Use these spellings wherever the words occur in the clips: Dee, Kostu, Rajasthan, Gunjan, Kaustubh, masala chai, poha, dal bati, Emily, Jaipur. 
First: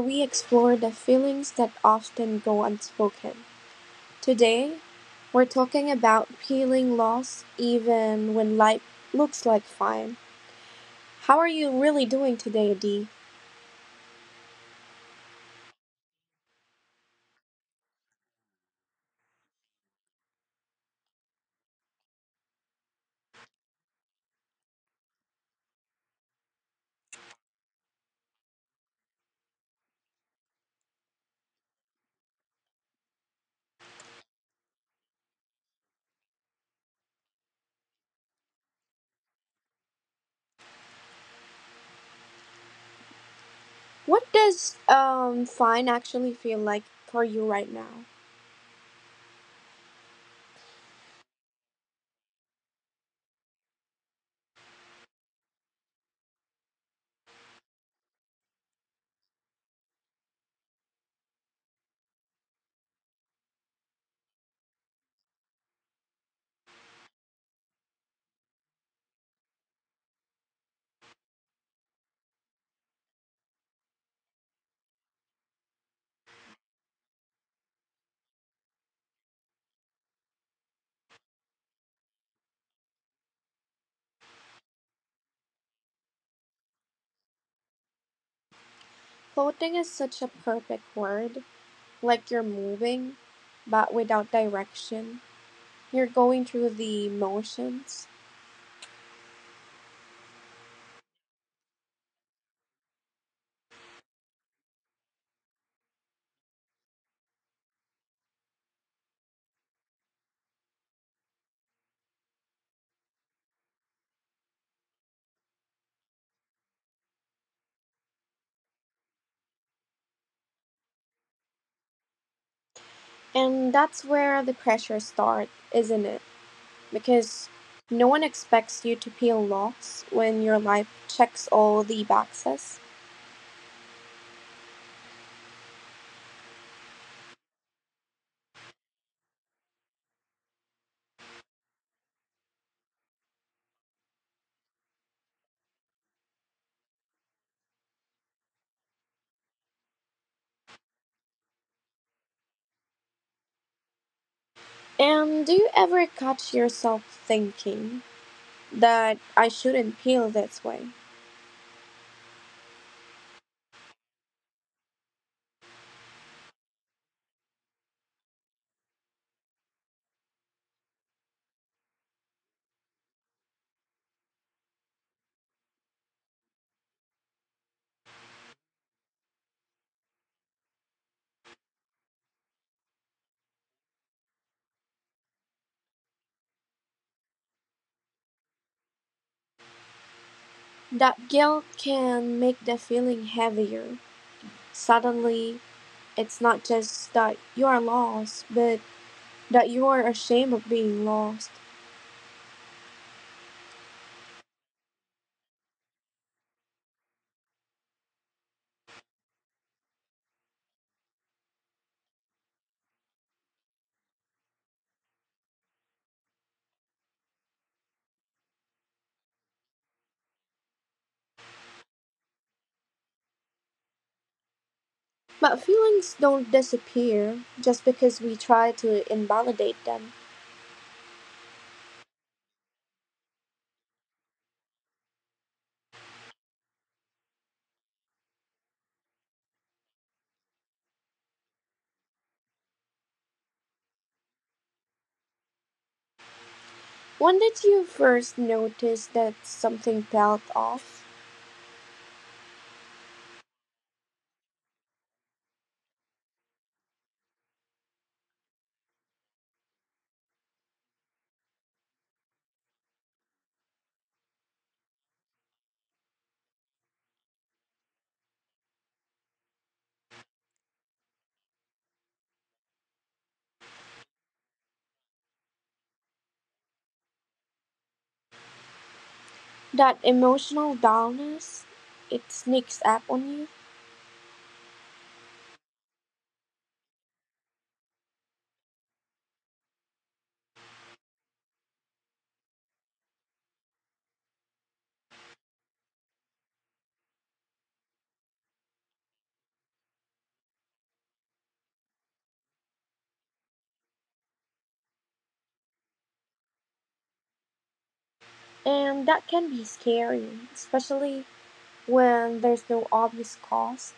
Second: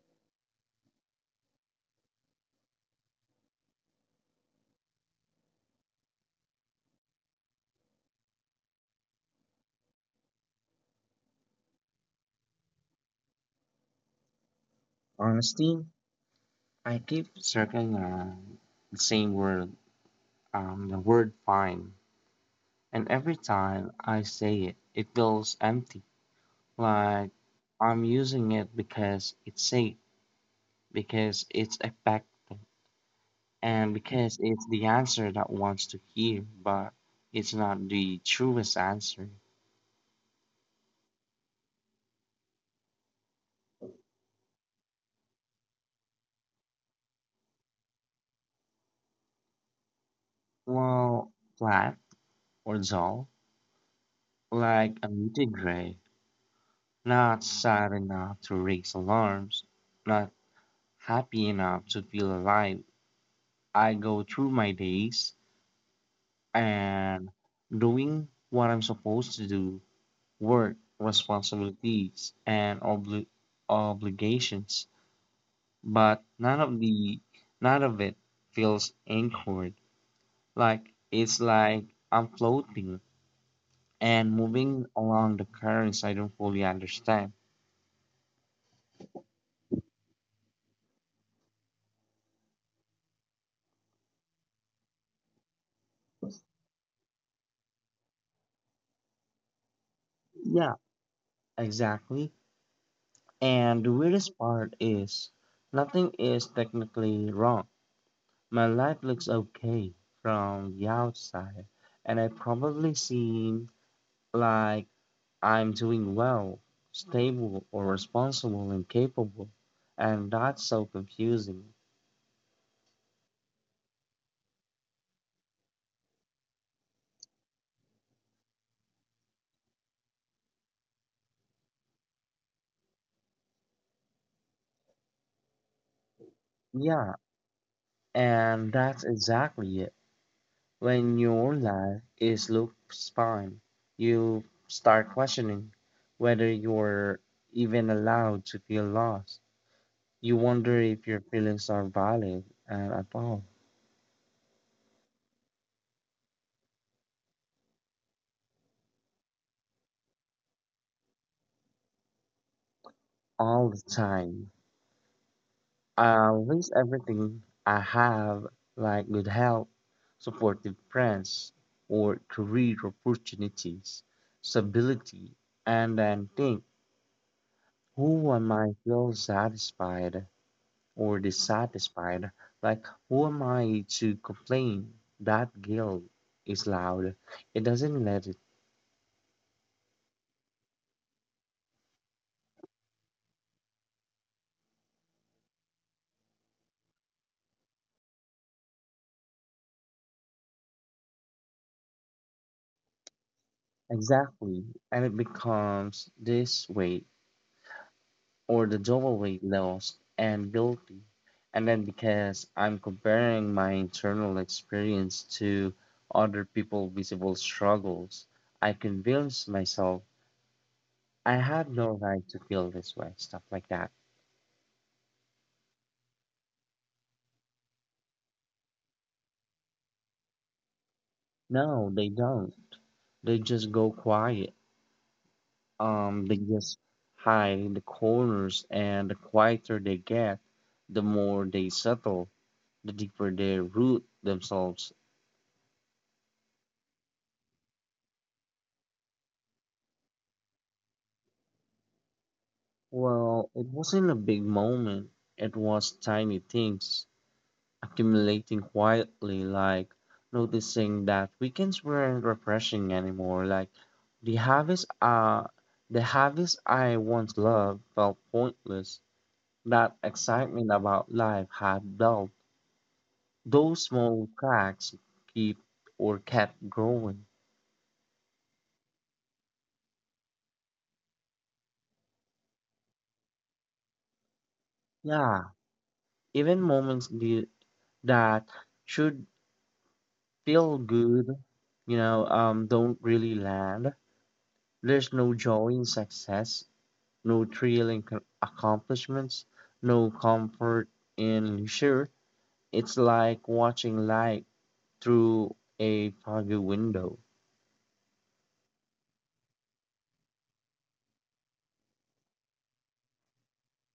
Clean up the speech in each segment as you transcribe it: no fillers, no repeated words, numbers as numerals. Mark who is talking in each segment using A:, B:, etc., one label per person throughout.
A: we explore the feelings that often go unspoken. Today, we're talking about feeling lost even when life looks like fine. How are you really doing today, Dee?
B: Honestly, I keep circling around the same word, the word fine. And every time I say it, it feels empty. Like I'm using it because it's safe, because it's effective, and because it's the answer that wants to hear, but it's not the truest answer.
A: What does fine actually feel like for you right now?
B: Well, flat or dull, like a muted gray, not sad enough to raise alarms, not happy enough to feel alive. I go through my days and doing what I'm supposed to do work, responsibilities, and obligations. But none of the none of it feels anchored. Like it's like I'm floating and moving along the currents I don't fully understand.
A: Floating is such a perfect word, like you're moving, but without direction. You're going through the motions.
B: Yeah, exactly. And the weirdest part is nothing is technically wrong. My life looks okay from the outside, and I probably seem like I'm doing well, stable, or responsible and capable, and that's so confusing.
A: And that's where the pressure starts, isn't it? Because no one expects you to peel locks when your life checks all the boxes.
B: Yeah, and that's exactly it. When your life is looks fine, you start questioning whether you're even allowed to feel lost. You wonder if your feelings are valid and at
A: And do you ever catch yourself thinking that I shouldn't peel this way?
B: all the time. With everything I have, like good health, supportive friends, or career opportunities, stability, and then think, who am I feel satisfied or dissatisfied? Like, who am I to complain? That guilt is loud. It doesn't let it.
A: That guilt can make the feeling heavier. Suddenly, it's not just that you are lost, but that you are ashamed of being lost.
B: Exactly. And it becomes this way or the jewelry lost and guilty. And then because I'm comparing my internal experience to other people's visible struggles, I convince myself I have no right to feel this way, stuff like that.
A: But feelings don't disappear just because we try to invalidate them.
B: No, they don't. They just go quiet. They just hide in the corners, and the quieter they get, the more they settle, the deeper they root themselves.
A: When did you first notice that something felt off?
B: Well, it wasn't a big moment. It was tiny things accumulating quietly, like noticing that weekends weren't refreshing anymore. Like the harvest, uh, the harvest I once loved felt pointless. That excitement about life had dulled. Those small cracks keep or kept growing.
A: That emotional dullness, it sneaks up on you,
B: Yeah, even that should feel good, don't really land. There's no joy in success, no thrill in accomplishments, no comfort in leisure. It's like watching light through a foggy window.
A: and that can be scary, especially when there's no obvious cause,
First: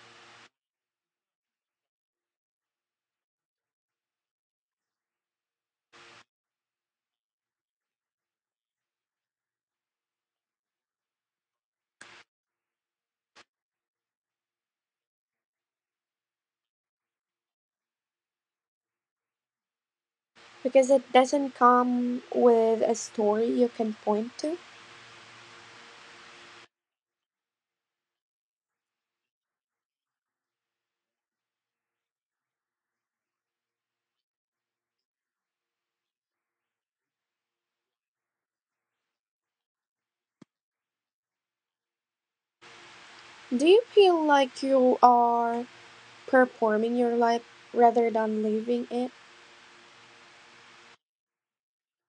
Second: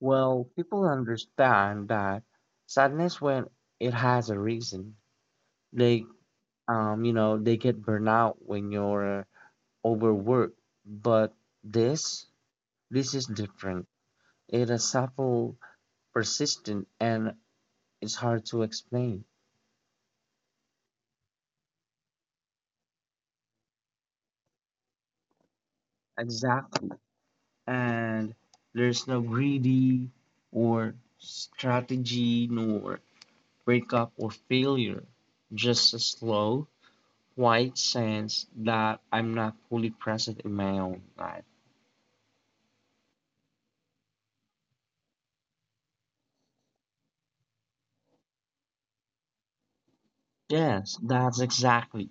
B: Well, people understand that sadness when it has a reason. They, you know, they get burnout when you're overworked. But this, this is different. It is subtle persistent and it's hard to explain.
A: because it doesn't come with a story you can point to.
B: Exactly. And there's no greedy or strategy nor breakup or failure. Just a slow, quiet sense that I'm not fully present in my own life.
A: Do you feel like you are performing your life rather than living it?
B: Yes, that's exactly.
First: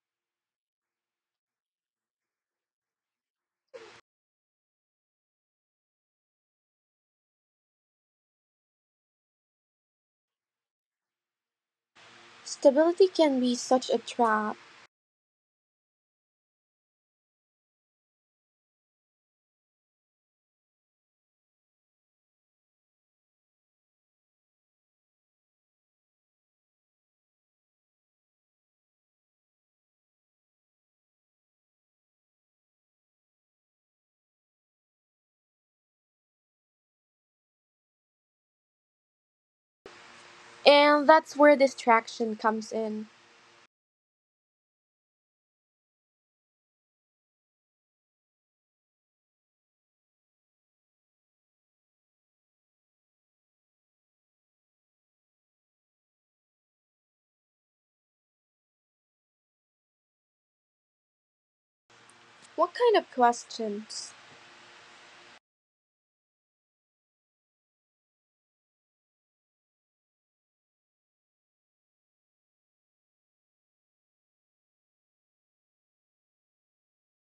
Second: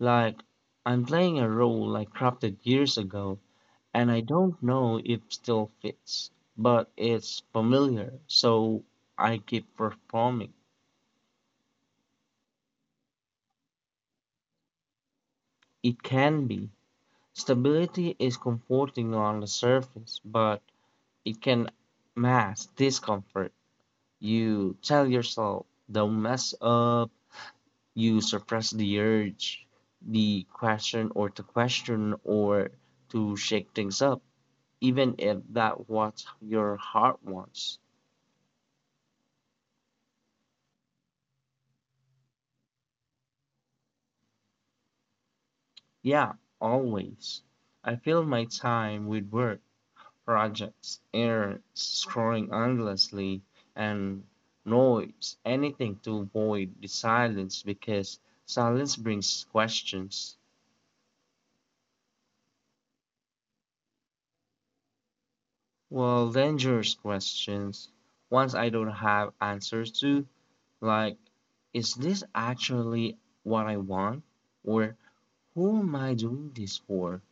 B: Like I'm playing a role I crafted years ago and I don't know if still fits, but it's familiar, so I keep performing.
A: Stability can be such a trap,
B: It can be. Stability is comforting on the surface, but it can mask discomfort. You tell yourself, don't mess up. You suppress the urge, the question, or to shake things up, even if that what your heart wants.
A: and that's where distraction comes in.
B: Yeah, always. I fill my time with work, projects, air scrolling endlessly, and noise, anything to avoid the silence because silence brings questions.
A: What kind of questions?
B: Well, dangerous questions, ones I don't have answers to, like, is this actually what I want? Or who am I doing this for?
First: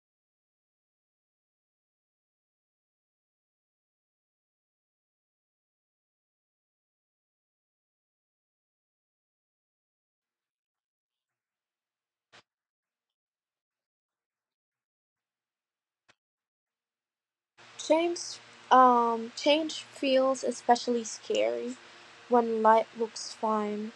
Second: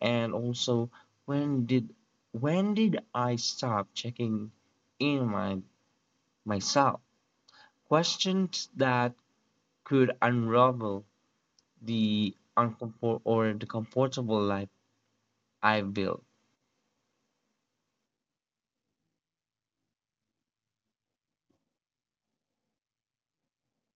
B: And also, when did when did I stop checking in my myself? Questions that could unravel the uncomfort or the comfortable life I built.
A: Change, change feels especially scary when life looks fine.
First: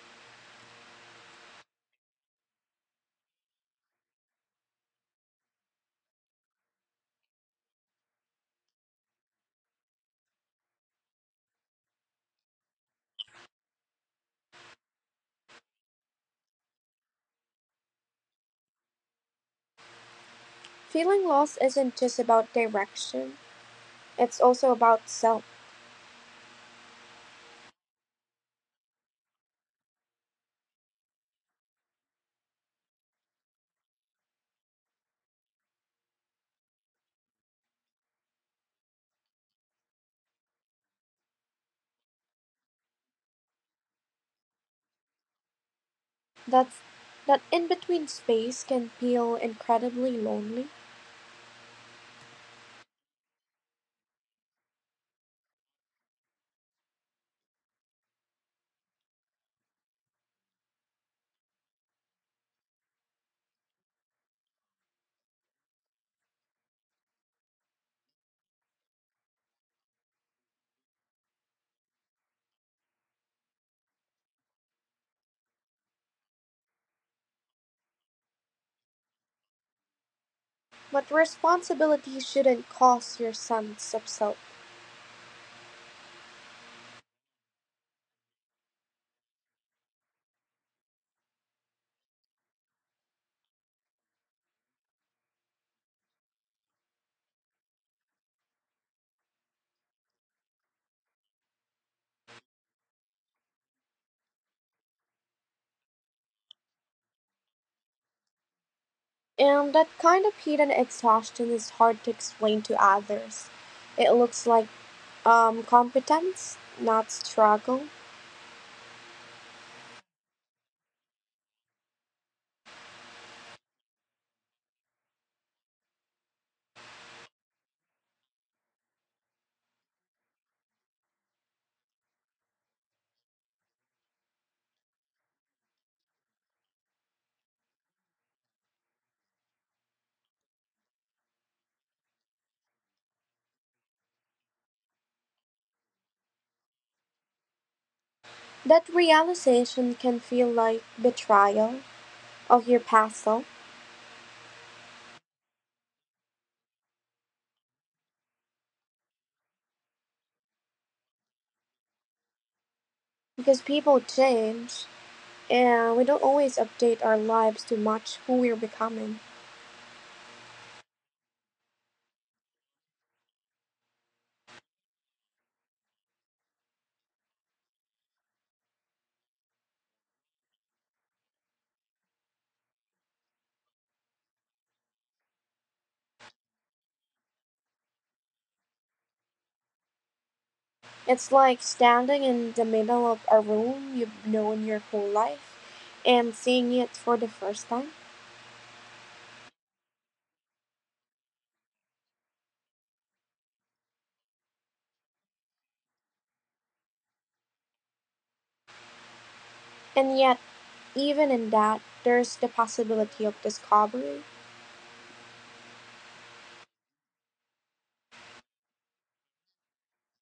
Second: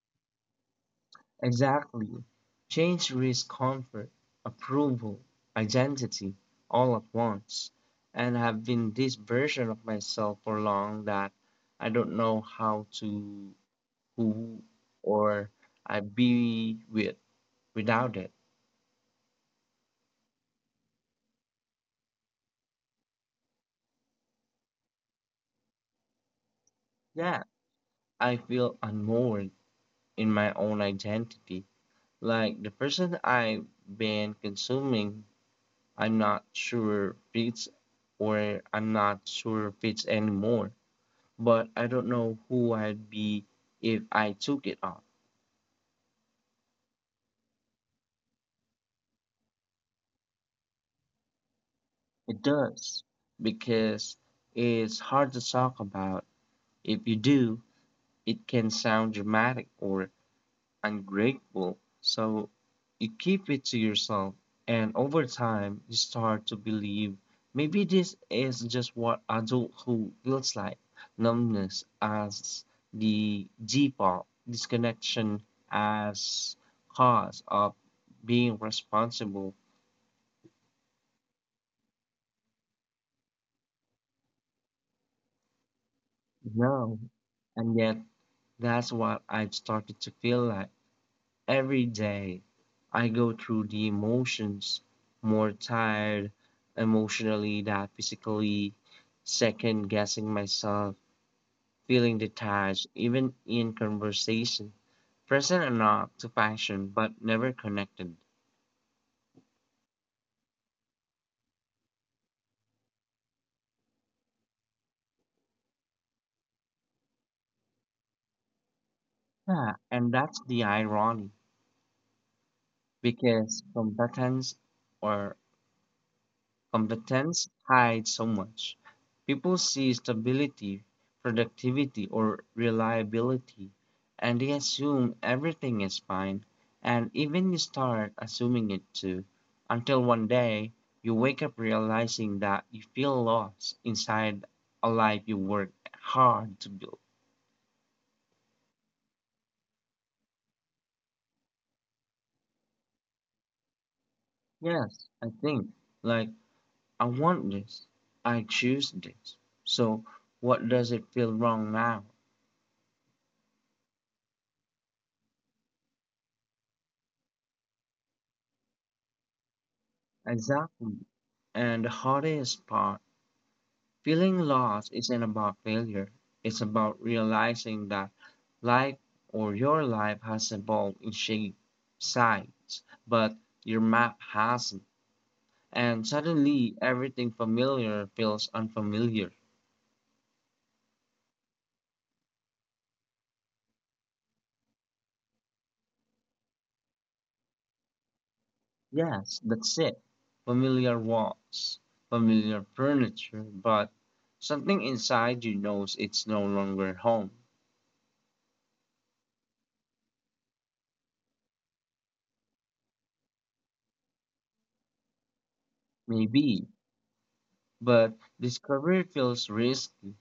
B: Exactly. Change risks comfort, approval, identity all at once. And I've been this version of myself for long that I don't know how to who or I be with without it.
A: Feeling lost isn't just about direction; it's also about self.
B: Yeah, I feel unmoored in my own identity. Like the person I've been consuming I'm not sure if it's I'm not sure if it's anymore, but I don't know who I'd be if I took it off.
A: That's that in-between space can feel incredibly lonely,
B: It does, because it's hard to talk about. If you do, it can sound dramatic or ungrateful. So you keep it to yourself, and over time, you start to believe maybe this is just what adulthood feels like numbness as the default, disconnection as cause of being responsible.
A: but responsibility shouldn't cost your sense of self.
B: No, and yet that's what I've started to feel like. Every day I go through the emotions, more tired emotionally than physically, second guessing myself, feeling detached, even in conversation, present enough to function but never connected.
A: And that kind of hidden exhaustion is hard to explain to others. It looks like competence, not struggle.
B: Yeah, and that's the irony because or competence hides so much. People see stability, productivity, or reliability, and they assume everything is fine, and even you start assuming it too, until one day you wake up realizing that you feel lost inside a life you worked hard to build.
A: That realization can feel like betrayal of your past self
B: Yes, I think, like, I want this, I choose this. So, what does it feel wrong now?
A: because people change and we don't always update our lives to match who we're becoming.
B: Exactly. And the hardest part, feeling lost isn't about failure. It's about realizing that life or your life has evolved in shape, size, but your map hasn't. And suddenly everything familiar feels unfamiliar.
A: It's like standing in the middle of a room you've known your whole life and seeing it for the first time.
B: Yes, that's it. Familiar walls, familiar furniture, but something inside you knows it's no longer home.
A: And yet, even in that, there's the possibility of discovery.
B: Maybe, but discovery feels risky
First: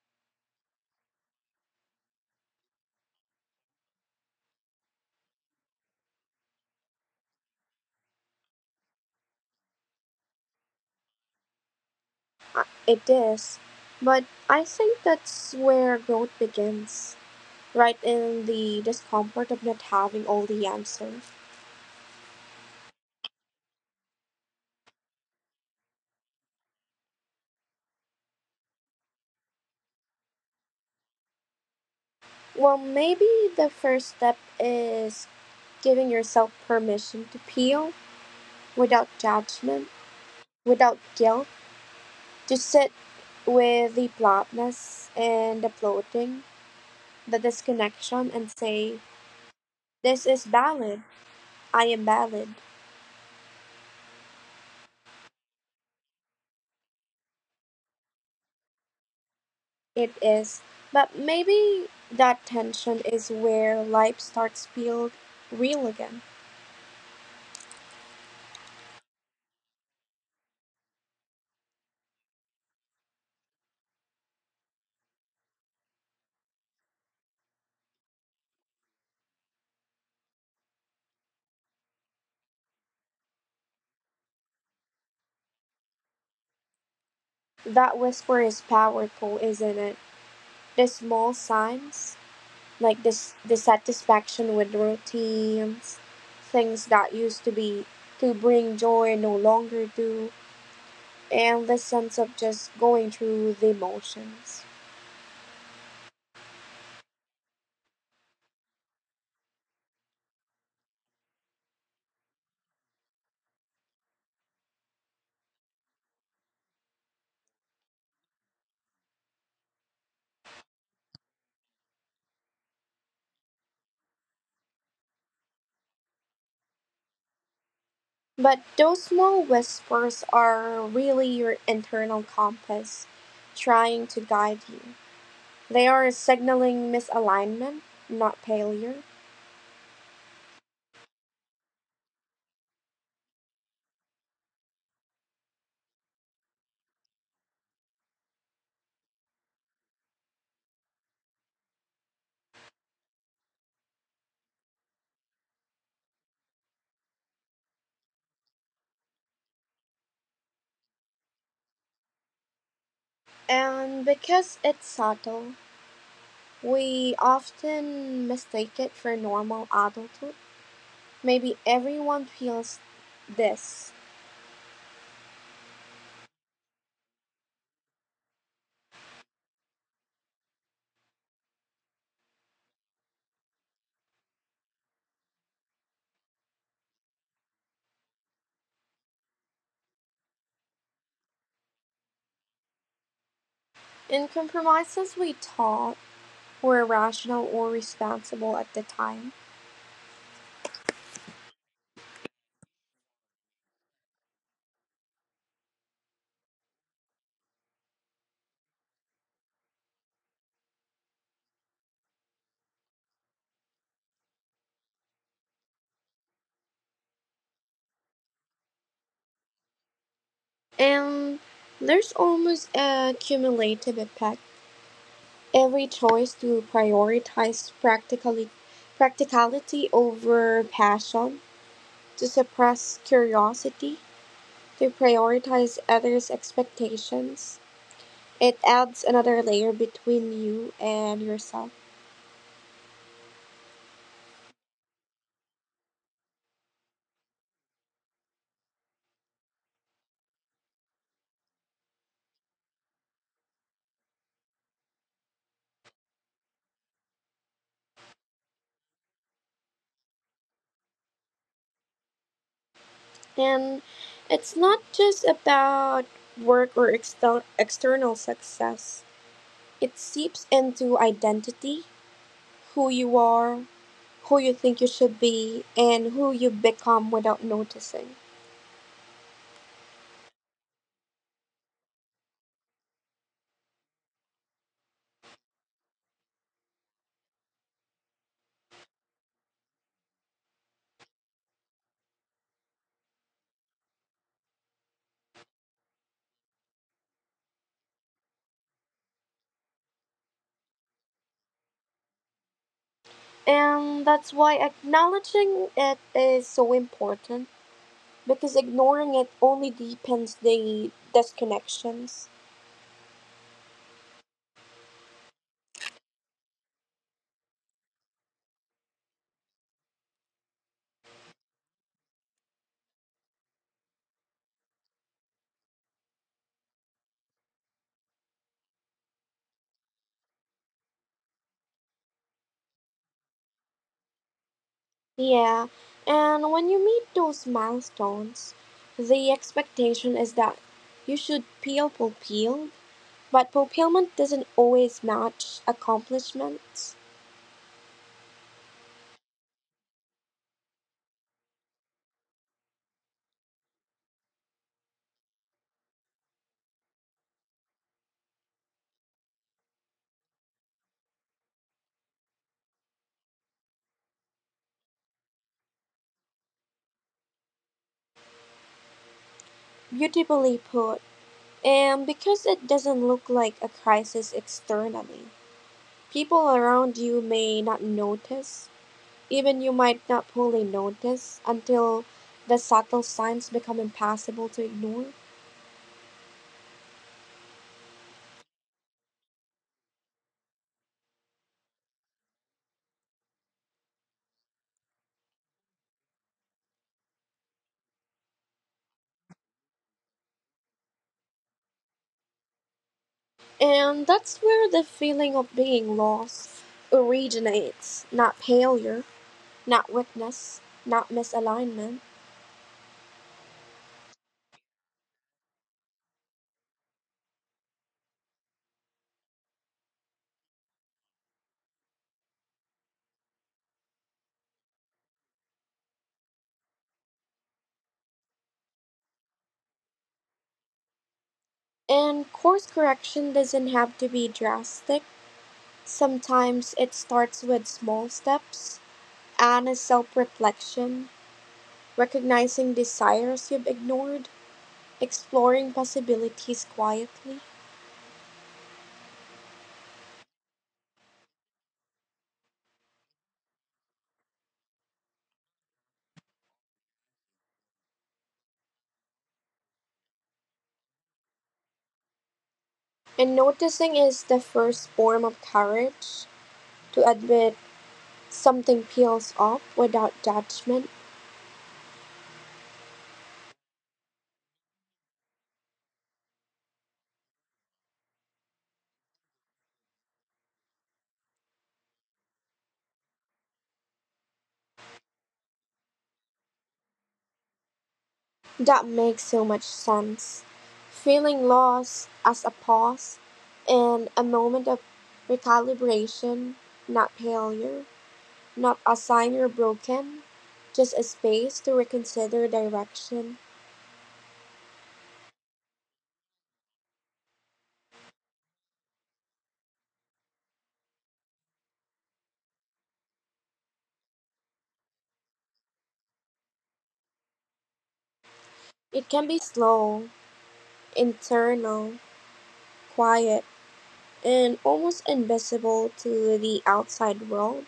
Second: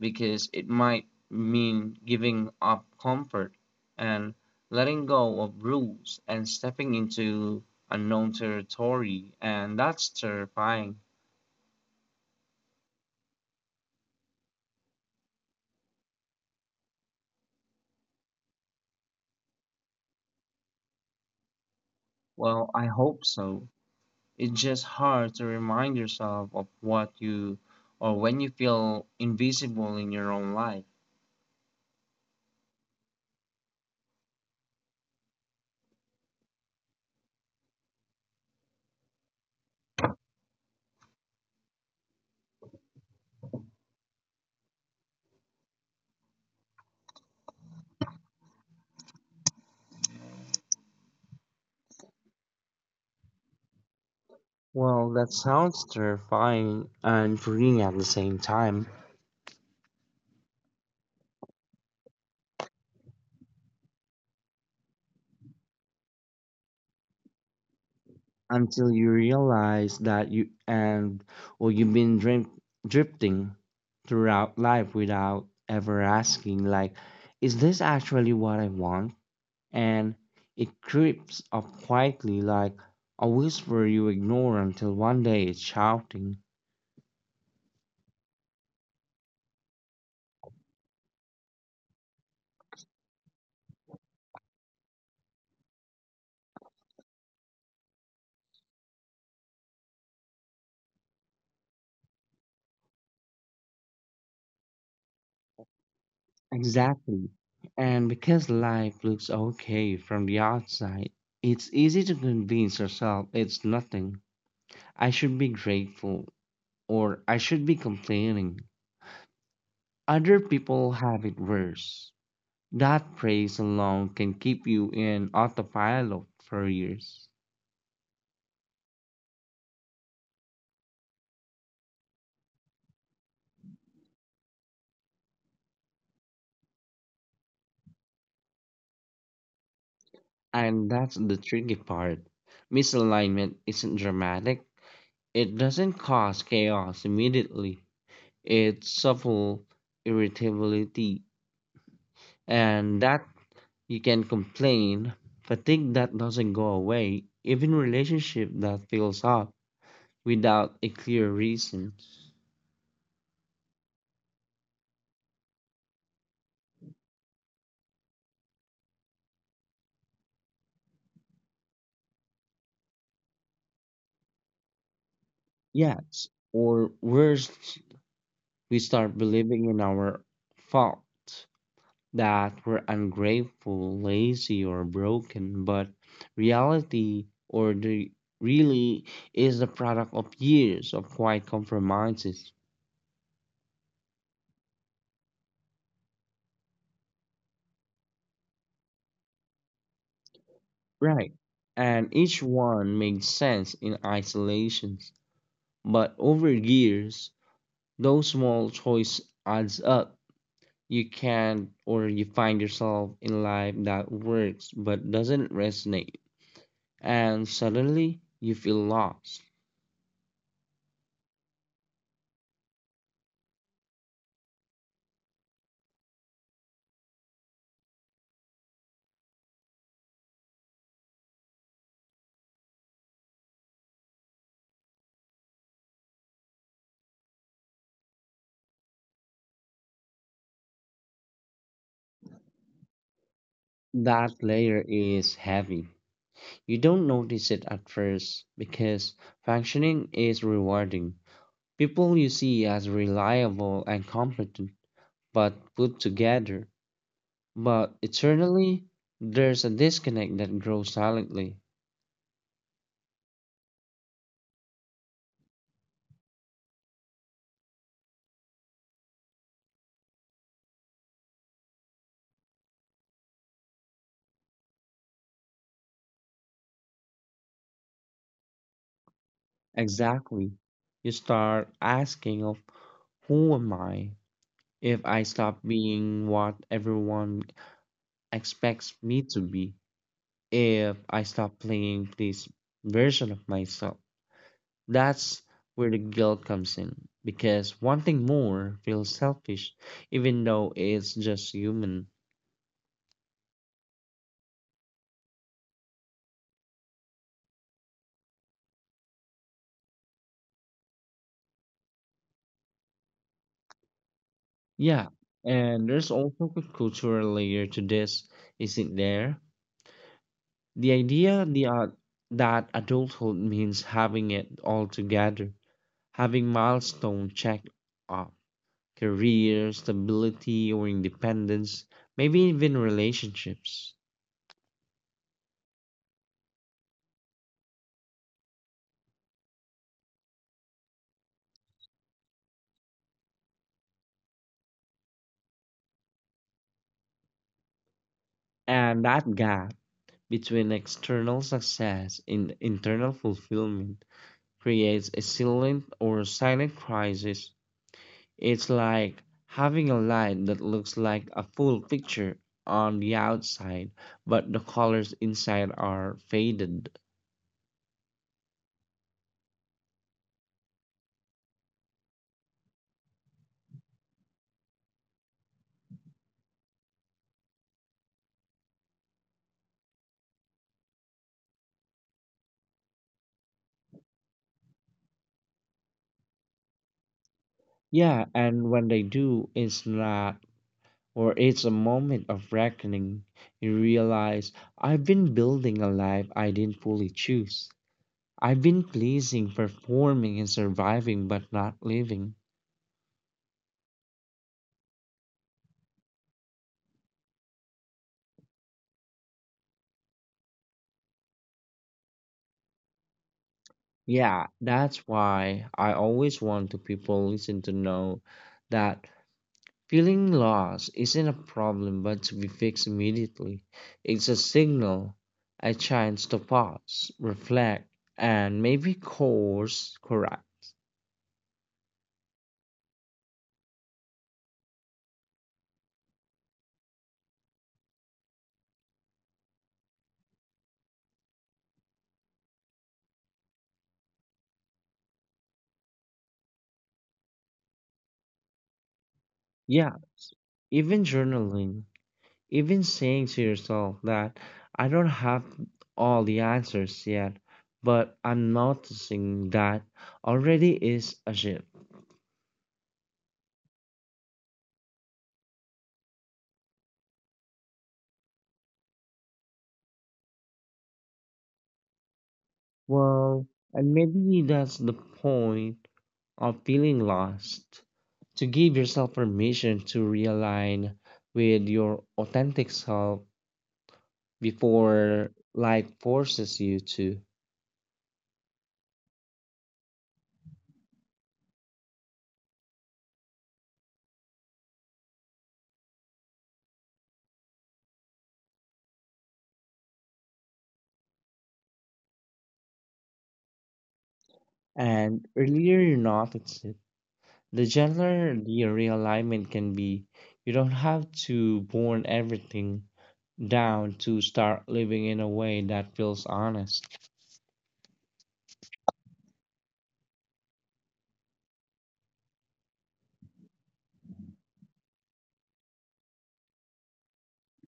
B: because it might mean giving up comfort and letting go of rules and stepping into unknown territory, and that's terrifying.
A: It is. But I think that's where growth begins, right in the discomfort of not having all the answers.
B: Well, I hope so. It's just hard to remind yourself of what you or when you feel invisible in your own life.
A: Well, maybe the first step is giving yourself permission to peel without judgment, without guilt, to sit with the bluntness and the floating, the disconnection, and say, "This is valid. I am valid."
B: Well, that sounds terrifying and freeing at the same time.
A: It is. But maybe that tension is where life starts to feel real again.
B: Until you realize that you and or you've been drifting throughout life without ever asking like is this actually what I want, and it creeps up quietly like a whisper you ignore until one day it's shouting.
A: That whisper is powerful, isn't it? The small signs, like this dissatisfaction with routines, things that used to be to bring joy no longer do, and the sense of just going through the motions.
B: Exactly, and because life looks okay from the outside it's easy to convince yourself it's nothing. I should be grateful or I should be complaining. Other people have it worse. That praise alone can keep you in autopilot for years.
A: But those small whispers are really your internal compass trying to guide you. They are signaling misalignment, not failure.
B: And that's the tricky part. Misalignment isn't dramatic, it doesn't cause chaos immediately. It's subtle irritability, and that you can complain, fatigue that doesn't go away, even relationship that fills up without a clear reason.
A: And because it's subtle, we often mistake it for normal adulthood. Maybe everyone feels this,
B: Yes, or worse, we start believing in our faults, that we're ungrateful, lazy, or broken. But reality, or the really, is the product of years of quiet compromises.
A: and compromises we thought were rational or responsible at the time.
B: Right. And each one made sense in isolation. But over years, those small choice adds up. You can or you find yourself in life that works but doesn't resonate and suddenly you feel lost.
A: And there's almost a cumulative effect. Every choice to prioritize practicality over passion, to suppress curiosity, to prioritize others' expectations. It adds another layer between you and yourself.
B: That layer is heavy. You don't notice it at first because functioning is rewarding. People you see as reliable and competent, but put together. But eternally, there's a disconnect that grows silently.
A: And it's not just about work or exter- external success, it seeps into identity, who you are, who you think you should be, and who you become without noticing.
B: Exactly. You start asking of who am I if I stop being what everyone expects me to be? If I stop playing this version of myself. That's where the guilt comes in because wanting more feels selfish, even though it's just human.
A: And that's why acknowledging it is so important because ignoring it only deepens the disconnections.
B: Yeah, and there's also a cultural layer to this, isn't there? The idea the, uh, that adulthood means having it all together, having milestone checked off, career, stability, or independence, maybe even relationships.
A: Yeah, and when you meet those milestones, the expectation is that you should peel, for peel, but fulfillment doesn't always match accomplishments.
B: And that gap between external success and internal fulfillment creates a silent or silent crisis. It's like having a light that looks like a full picture on the outside, but the colors inside are faded.
A: Beautifully put. And because it doesn't look like a crisis externally, people around you may not notice. Even you might not fully notice until the subtle signs become impossible to ignore.
B: Yeah, and when they do, it's not, or it's a moment of reckoning. You realize I've been building a life I didn't fully choose. I've been pleasing, performing, and surviving, but not living.
A: And that's where the feeling of being lost originates not failure, not weakness, not misalignment.
B: Yeah, that's why I always want to people listen to know that feeling lost isn't a problem, but to be fixed immediately. It's a signal, a chance to pause, reflect, and maybe course correct.
A: And course correction doesn't have to be drastic. Sometimes it starts with small steps and a self reflection, recognizing desires you've ignored, exploring possibilities quietly.
B: Yeah, even journaling even saying to yourself that I don't have all the answers yet, but I'm noticing that already is a shift.
A: And noticing is the first form of courage to admit something peels off without judgment.
B: Well, and maybe that's the point of feeling lost to give yourself permission to realign with your authentic self before life forces you to.
A: That makes so much sense. Feeling lost as a pause and a moment of recalibration, not failure. Not a sign or broken, just a space to reconsider direction.
B: And earlier you notice it, the general realignment can be you don't have to burn everything down to start living in a way that feels honest.
A: It can be slow, internal, quiet, and almost invisible to the outside world,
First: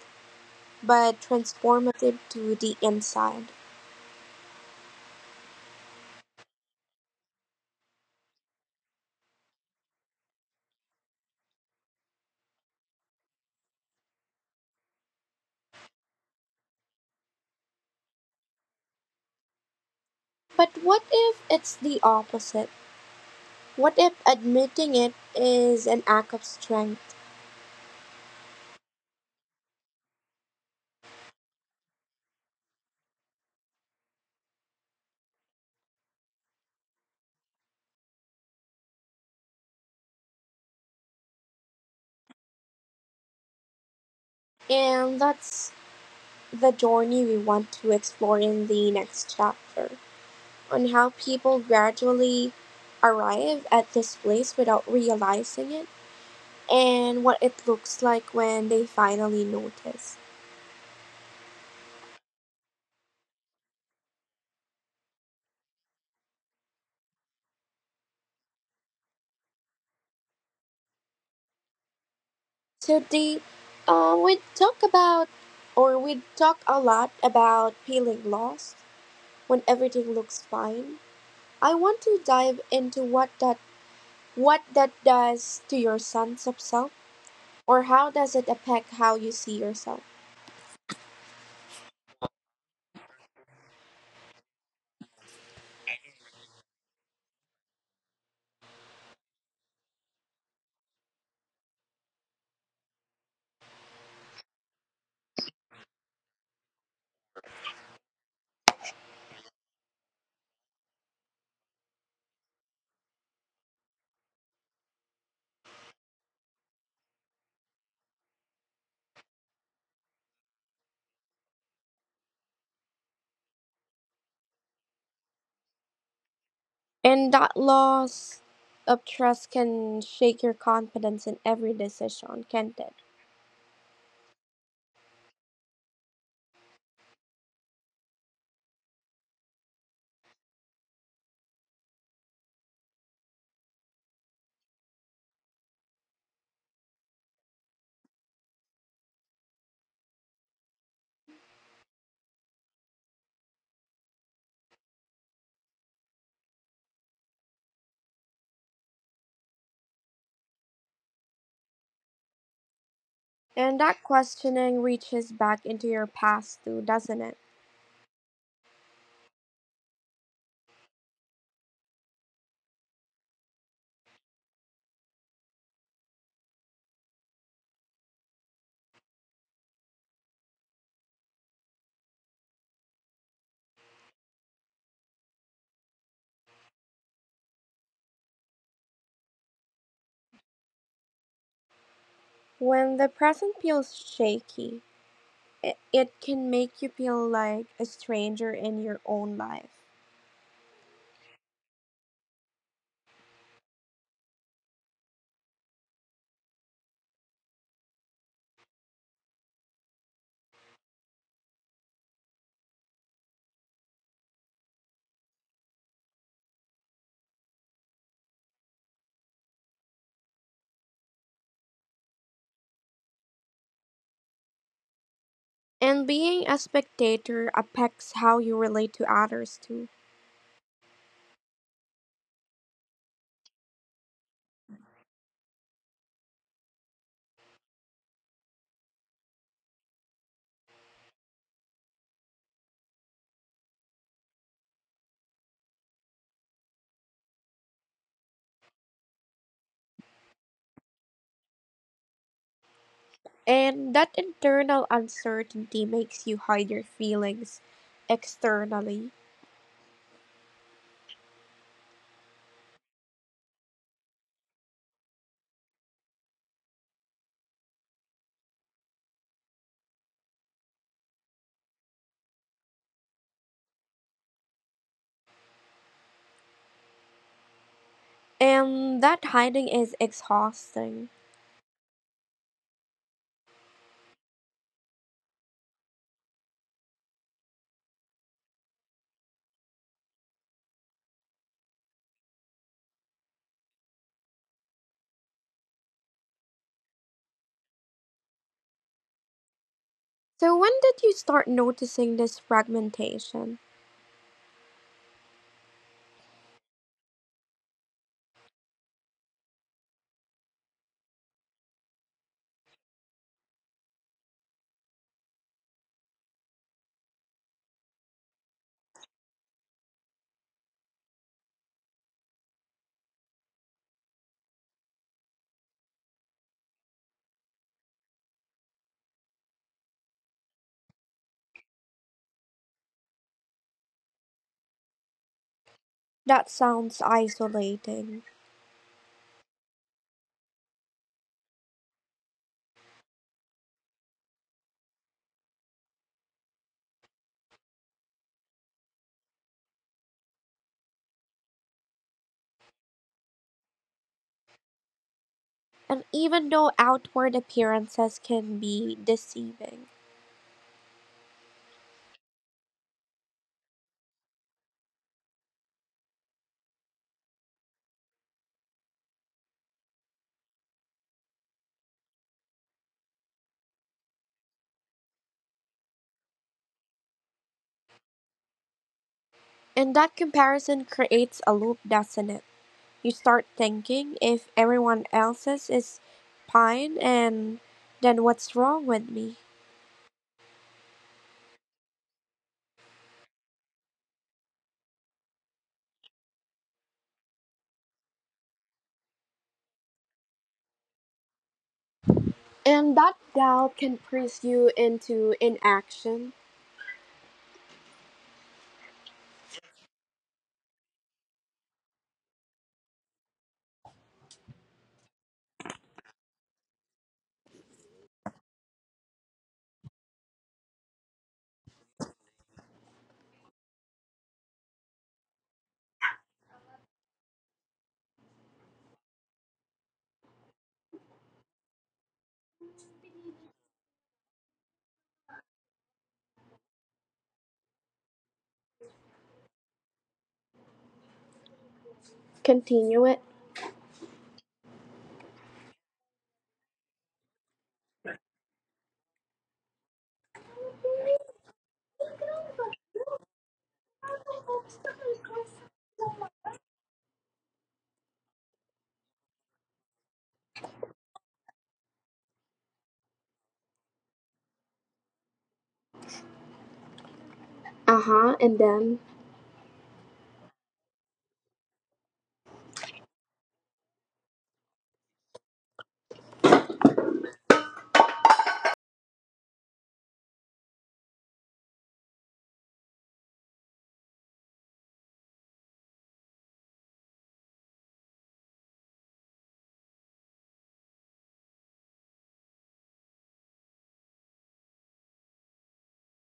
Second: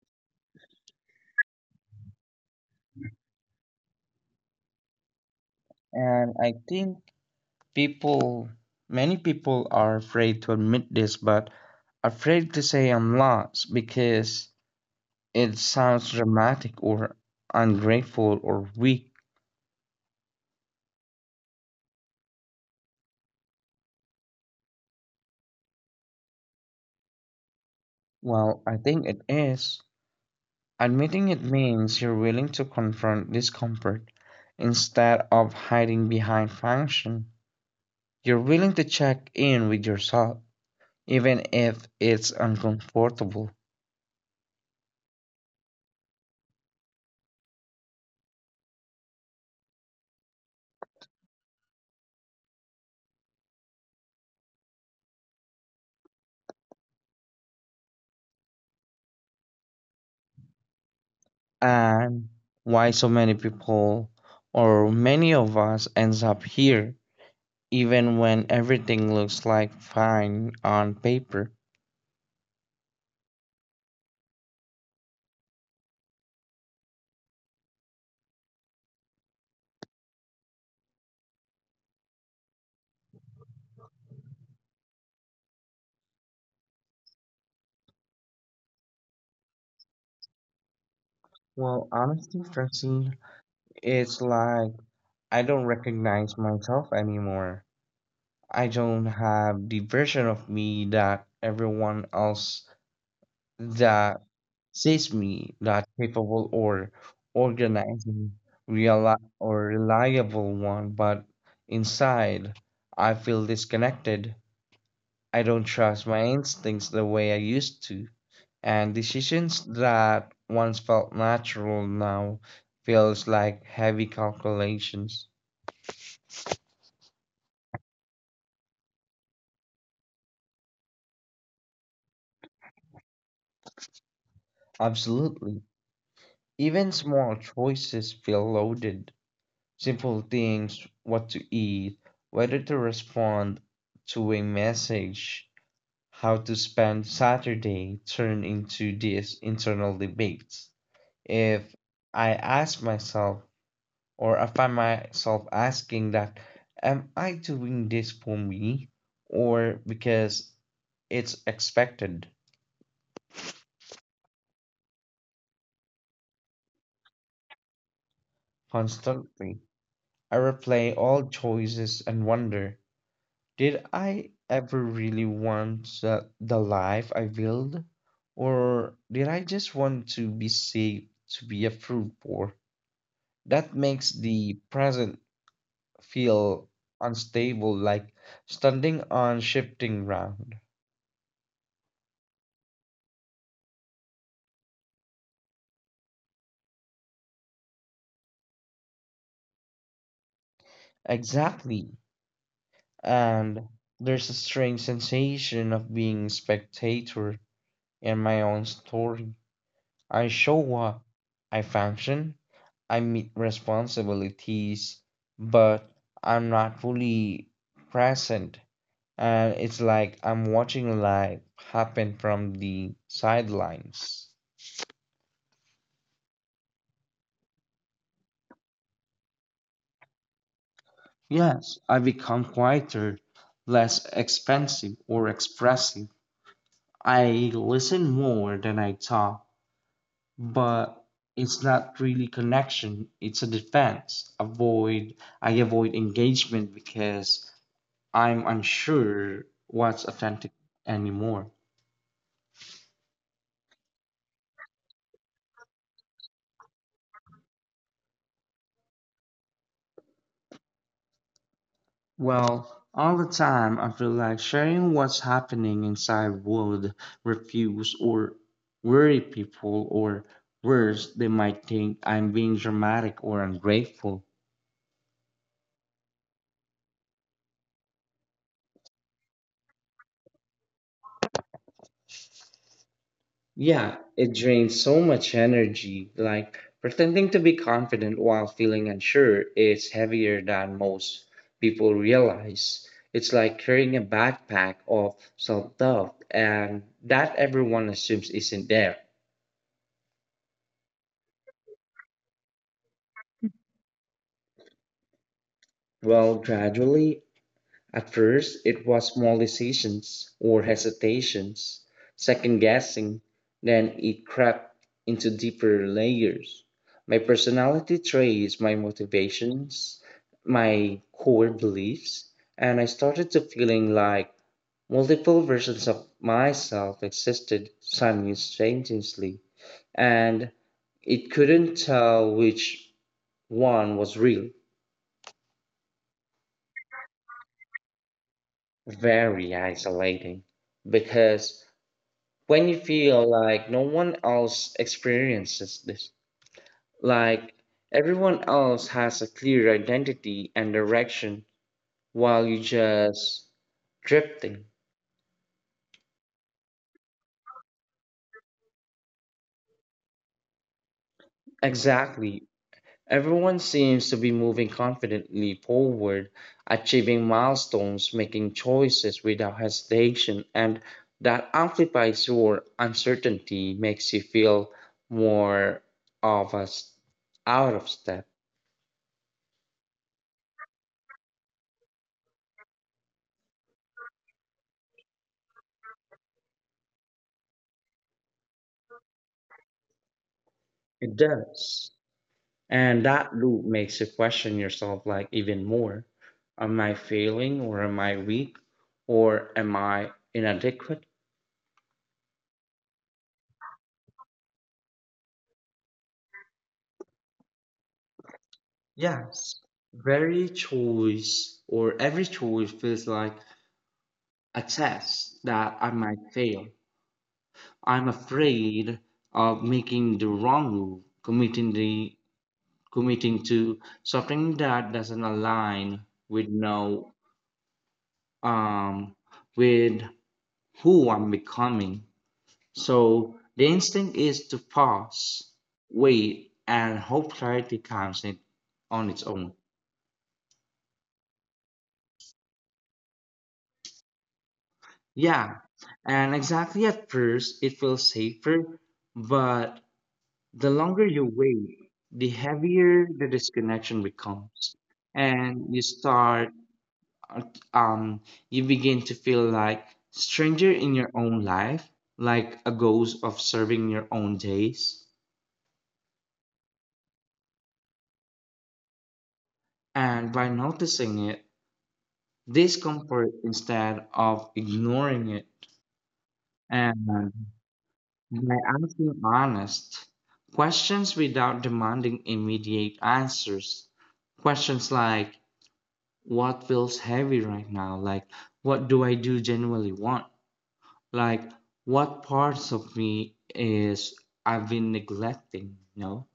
A: but transformative to the inside.
B: And I think people, many people are afraid to admit this, but afraid to say I'm lost because it sounds dramatic or ungrateful or weak.
A: But what if it's the opposite? What if admitting it is an act of strength?
B: Well, I think it is. Admitting it means you're willing to confront discomfort instead of hiding behind function. You're willing to check in with yourself, even if it's uncomfortable.
A: And that's the journey we want to explore in the next chapter, on how people gradually arrive at this place without realizing it and what it looks like when they finally notice.
B: And why so many people or many of us ends up here, even when everything looks like fine on paper.
A: Today, uh, we talk about we talk a lot about feeling lost when everything looks fine. I want to dive into what that does to your sense of self or how does it affect how you see yourself.
B: Well, honestly, Francine, it's like I don't recognize myself anymore. I don't have the version of me that everyone else that sees me that capable or organizing real or reliable one, but inside I feel disconnected. I don't trust my instincts the way I used to, and decisions that once felt natural now feels like heavy calculations.
A: And that loss of trust can shake your confidence in every decision, can't it?
B: Absolutely. Even small choices feel loaded simple things, what to eat, whether to respond to a message, how to spend Saturday turn into these internal debates. If I ask myself, or I find myself asking that, am I doing this for me or because it's expected
A: And that questioning reaches back into your past too, doesn't it?
B: constantly? I replay all choices and wonder. Did I ever really want the life I built? Or did I just want to be safe, to be approved for? That makes the present feel unstable, like standing on shifting ground.
A: When the present feels shaky, it can make you feel like a stranger in your own life.
B: Exactly. And there's a strange sensation of being a spectator in my own story. I show up, I function, I meet responsibilities, but I'm not fully present. And it's like I'm watching life happen from the sidelines.
A: And being a spectator affects how you relate to others too.
B: Yes, I become quieter, less expensive or expressive. I listen more than I talk, but it's not really connection, it's a defense. Avoid I avoid engagement because I'm unsure what's authentic anymore.
A: And that internal uncertainty makes you hide your feelings externally.
B: Well, all the time I feel like sharing what's happening inside would refuse or worry people or worse they might think I'm being dramatic or ungrateful.
A: And that hiding is exhausting.
B: Yeah, it drains so much energy. Like pretending to be confident while feeling unsure is heavier than most people realize. It's like carrying a backpack of self doubt and that everyone assumes isn't there.
A: So, when did you start noticing this fragmentation?
B: Well, gradually, at first it was mollifications or hesitations, second guessing, then it crept into deeper layers. My personality traits, my motivations, my core beliefs, and I started to feeling like multiple versions of myself existed simultaneously, and it couldn't tell which one was real.
A: That sounds isolating.
B: Very isolating because when you feel like no one else experiences this, like everyone else has a clear identity and direction while you just drifting.
A: And even though outward appearances can be deceiving,
B: Exactly. Everyone seems to be moving confidently forward, achieving milestones, making choices without hesitation, and that amplifies your uncertainty, makes you feel more of us out of step.
A: and that comparison creates a loop, doesn't it? You start thinking if everyone else's is fine, and then what's wrong with me?
B: It does. And that loop makes you question yourself like even more. Am I failing or am I weak or am I inadequate?
A: And that doubt can press you into inaction.
B: Yes, very choice or every choice feels like a test that I might fail. I'm afraid of making the wrong move, committing to something that doesn't align with no um with who I'm becoming. So the instinct is to pause, wait, and hope clarity comes in on its own.
A: Continue it.
B: Yeah, and exactly at first it feels safer, but the longer you wait, the heavier the disconnection becomes. And you uh, um, you begin to feel like stranger in your own life, like a ghost of serving your own days.
A: Uh huh, and then?
B: And by noticing it, discomfort instead of ignoring it. And by asking honest questions without demanding immediate answers, questions like, what feels heavy right now? Like, what do I do genuinely want? Like, what parts of me is I've been neglecting, you know?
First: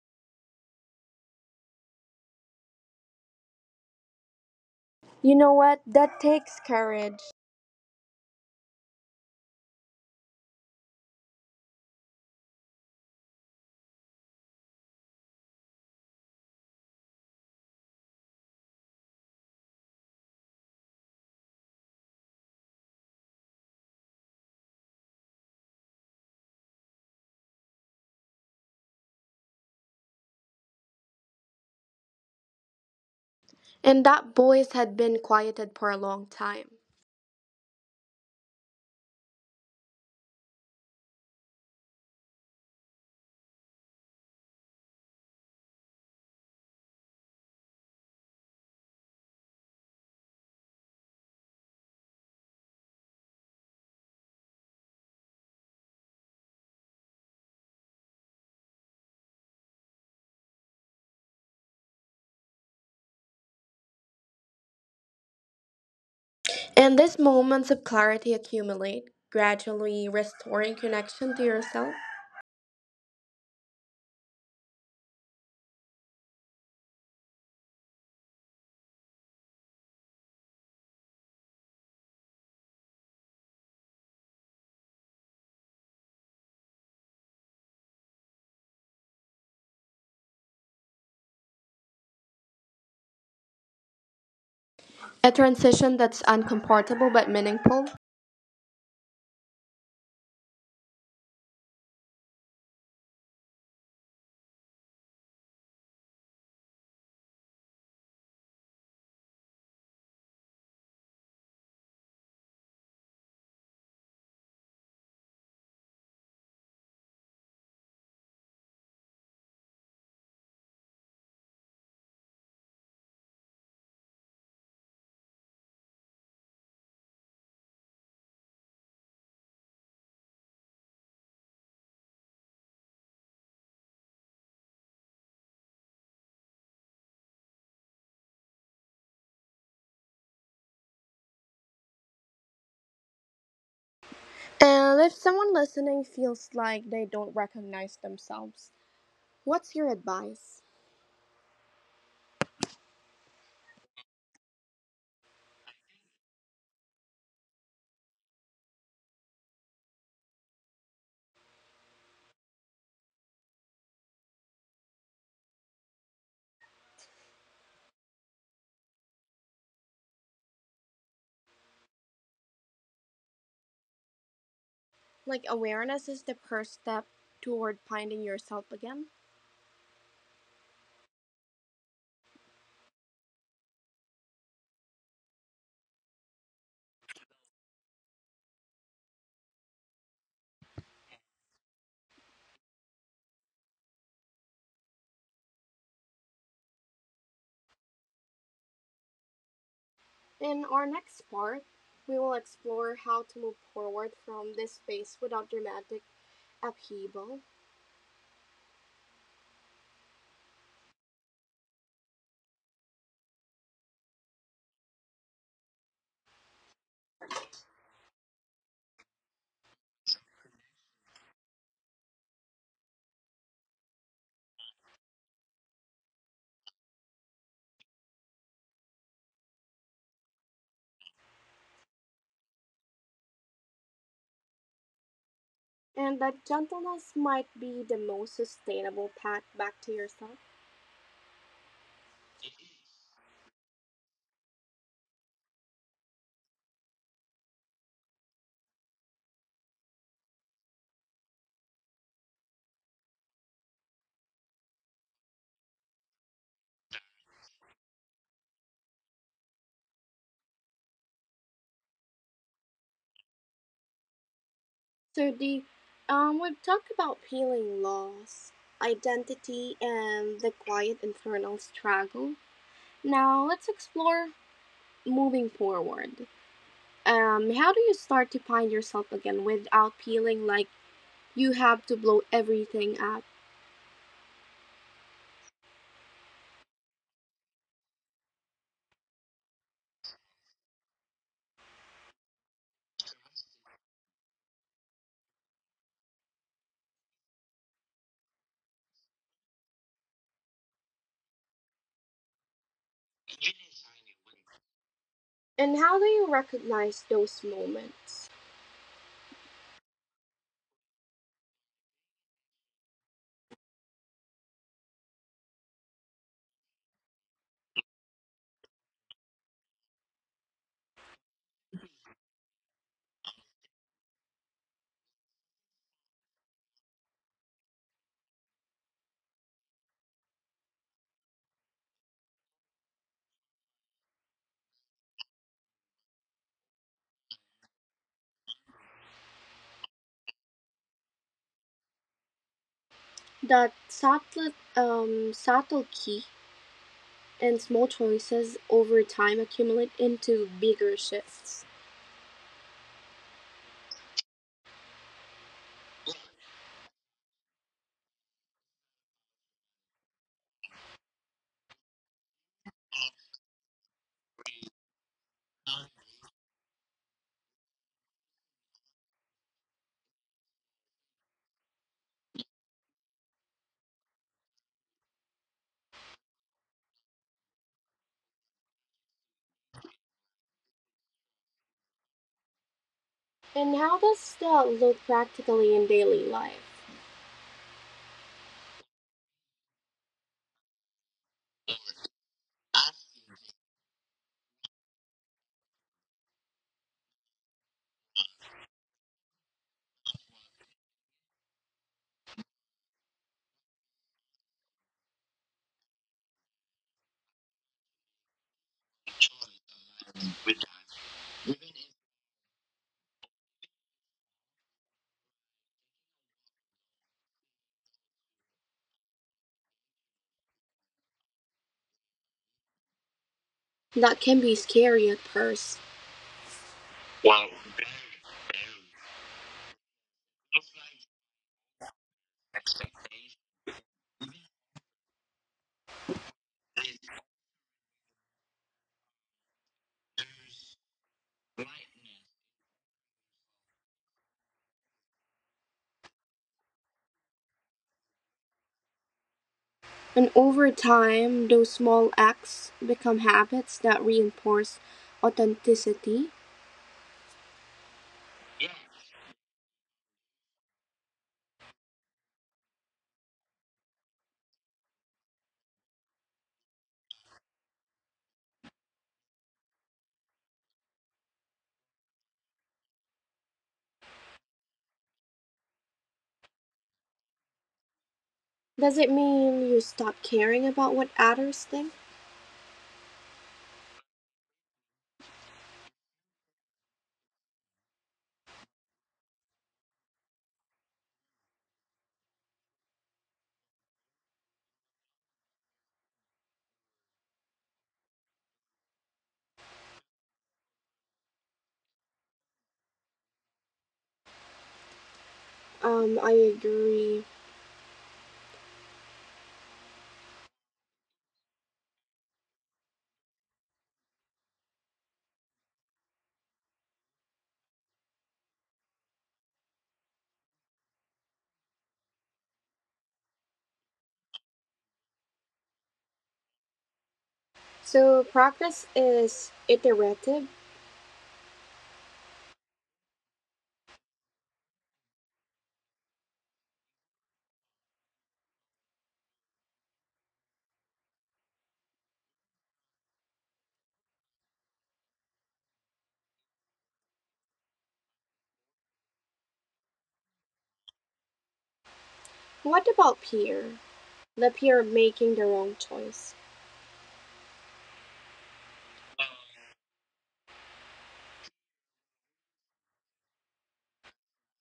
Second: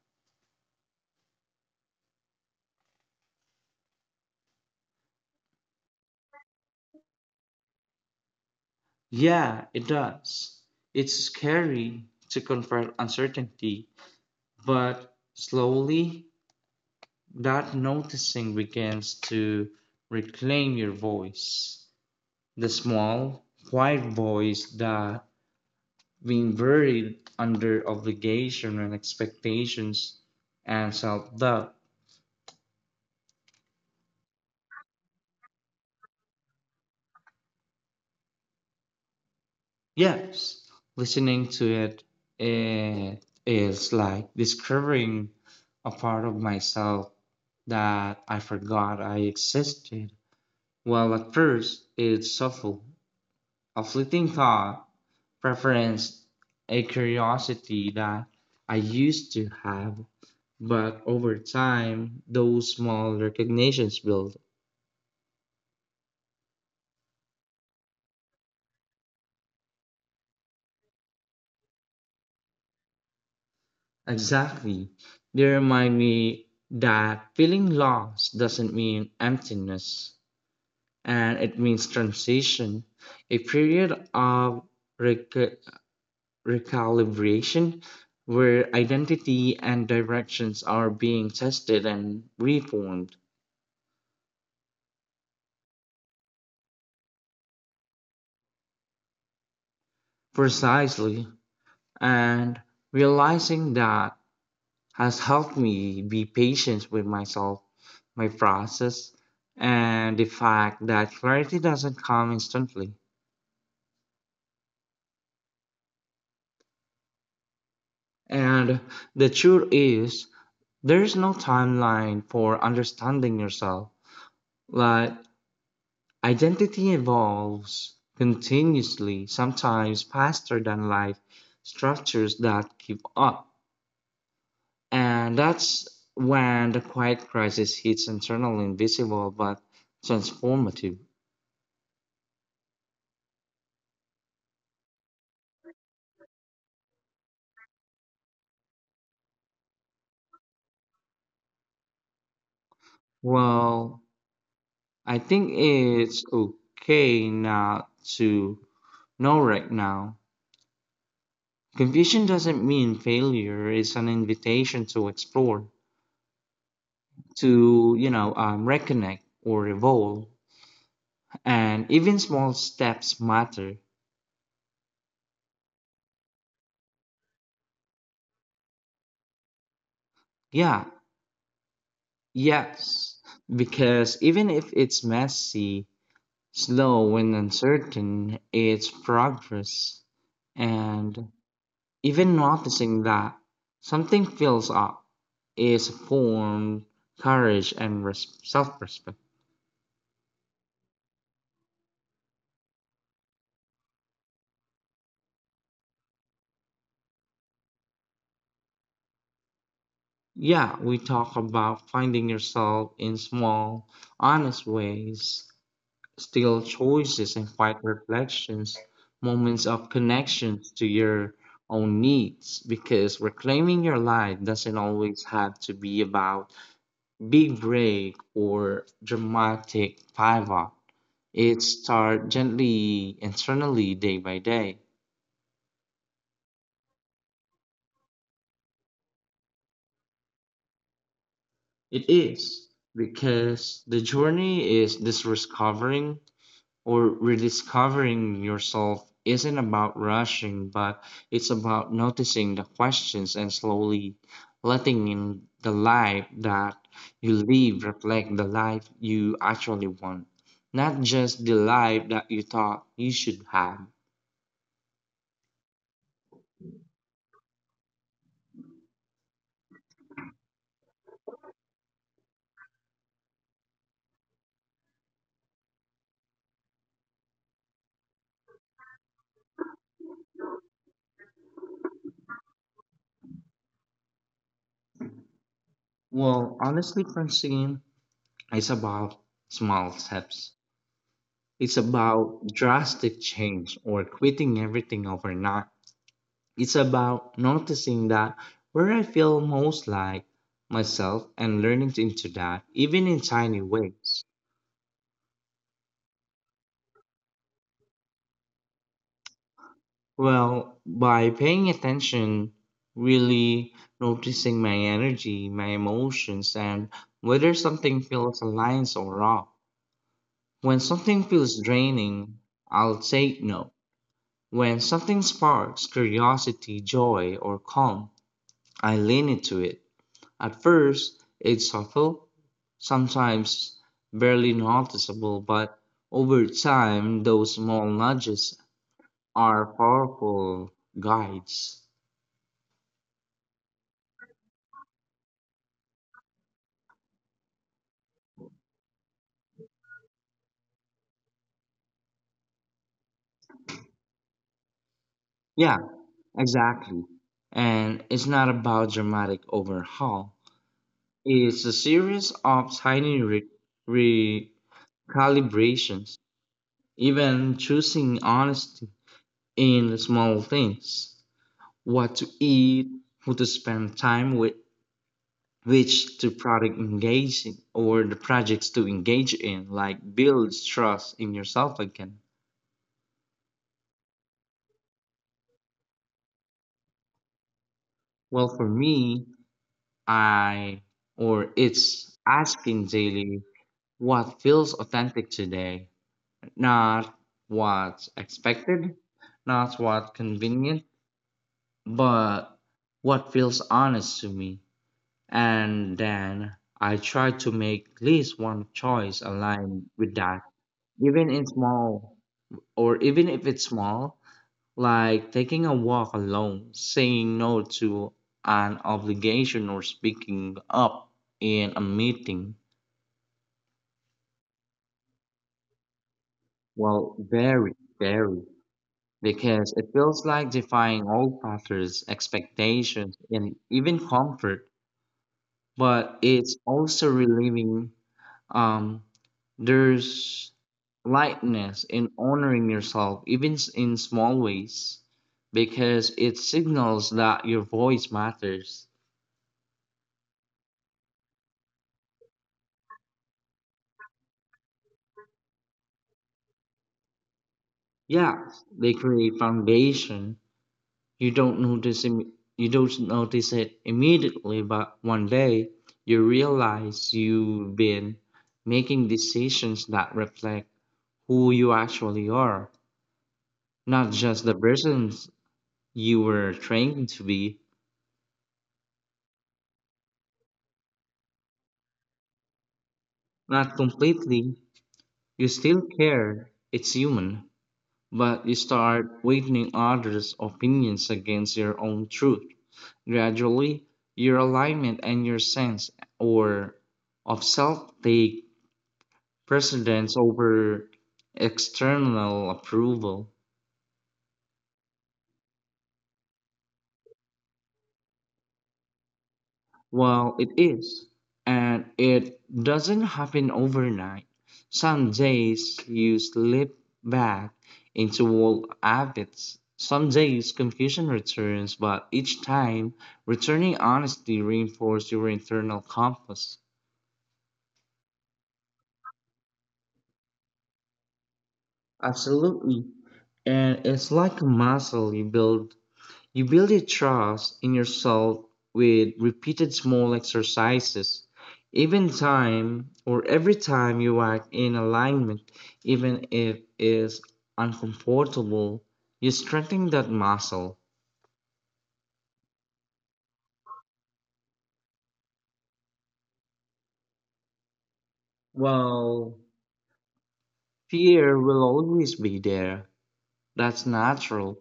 A: You know what? That takes courage.
B: Yeah, it does. It's scary to confront uncertainty, but slowly that noticing begins to reclaim your voice, the small, quiet voice that, being buried under obligation and expectations and self doubt,
A: And that voice had been quieted for a long time.
B: yes, listening to it, it is like discovering a part of myself that I forgot I existed. Well, at first, it's subtle, a fleeting thought preference, a curiosity that I used to have, but over time, those small recognitions build.
A: And these moments of clarity accumulate, gradually restoring connection to yourself.
B: Exactly. They remind me that feeling lost doesn't mean emptiness, and it means transition, a period of rec- recalibration where identity and directions are being tested and reformed.
A: A transition that's uncomfortable but meaningful.
B: Precisely. And realizing that has helped me be patient with myself, my process, and the fact that clarity doesn't come instantly. And the truth is, there's no timeline for understanding yourself. Like, identity evolves continuously, sometimes faster than life structures that keep up. And that's when the quiet crisis hits internally invisible but transformative.
A: And if someone listening feels like they don't recognize themselves, what's your advice?
B: Well, I think it's okay not to know right now. Confusion doesn't mean failure, it's an invitation to explore, to, reconnect or evolve. And even small steps matter.
A: Like, awareness is the first step toward finding yourself again?
B: Yeah, yes, because even if it's messy, slow and uncertain its progress, and even noticing that something fills up is formed courage and self-respect.
A: In our next part, we will explore how to move forward from this phase without dramatic upheaval,
B: Yeah, we talk about finding yourself in small, honest ways, still choices and quiet reflections, moments of connections to your own needs, because reclaiming your life doesn't always have to be about big break or dramatic pivot. It starts gently internally day by day.
A: and that gentleness might be the most sustainable path back to yourself.
B: It is because the journey is discovering or rediscovering yourself isn't about rushing, but it's about noticing the questions and slowly letting in the life that you live reflect the life you actually want, not just the life that you thought you should have.
A: So, the we've talked about healing loss, identity, and the quiet internal struggle. Now, let's explore moving forward. How do you start to find yourself again without feeling like you have to blow everything up?
B: Well, honestly, Francine, it's about small steps. It's about drastic change or quitting everything overnight. It's about noticing that where I feel most like myself and learning to- into that, even in tiny ways.
A: And how do you recognize those moments?
B: Well, by paying attention, really noticing my energy, my emotions, and whether something feels aligned or off. When something feels draining, I'll say no. When something sparks curiosity, joy, or calm, I lean into it. At first it's subtle, sometimes barely noticeable, but over time those small nudges are powerful guides.
A: That subtle, subtle key and small choices over time accumulate into bigger shifts.
B: Yeah, exactly. And it's not about dramatic overhaul. It's a series of tiny recalibrations. Even choosing honesty in small things, what to eat, who to spend time with, which to product engage in, or the projects to engage in, like builds trust in yourself again.
A: And how does that look practically in daily life?
B: Well, for me, I or it's asking daily what feels authentic today, not what's expected, not what convenient, but what feels honest to me. And then I try to make at least one choice aligned with that, even in small, or even if it's small, like taking a walk alone, saying no to an obligation, or speaking up in a meeting.
A: That can be scary at first.
B: Well, very, because it feels like defying old patterns, expectations, and even comfort, but it's also relieving. Um, There's lightness in honoring yourself, even in small ways, because it signals that your voice matters.
A: And over time, those small acts become habits that reinforce authenticity.
B: Yeah, they create foundation. You don't notice it immediately, but one day you realize you've been making decisions that reflect who you actually are, not just the persons you were trained to be,
A: Does it mean you stop caring about what others think?
B: not completely. You still care, it's human, but you start weighing others' opinions against your own truth. Gradually, your alignment and your sense or of self take precedence over external approval.
A: I agree.
B: Well, it is. And it doesn't happen overnight. Some days you slip back into old habits. Some days confusion returns, but each time, returning honesty reinforces your internal compass.
A: So progress is iterative.
B: Absolutely. And it's like a muscle you build. You build a trust in yourself with repeated small exercises. Even time or every time you act in alignment, even if it's uncomfortable, you strengthen that muscle.
A: What about peer? The peer making the wrong choice.
B: Well, fear will always be there. That's natural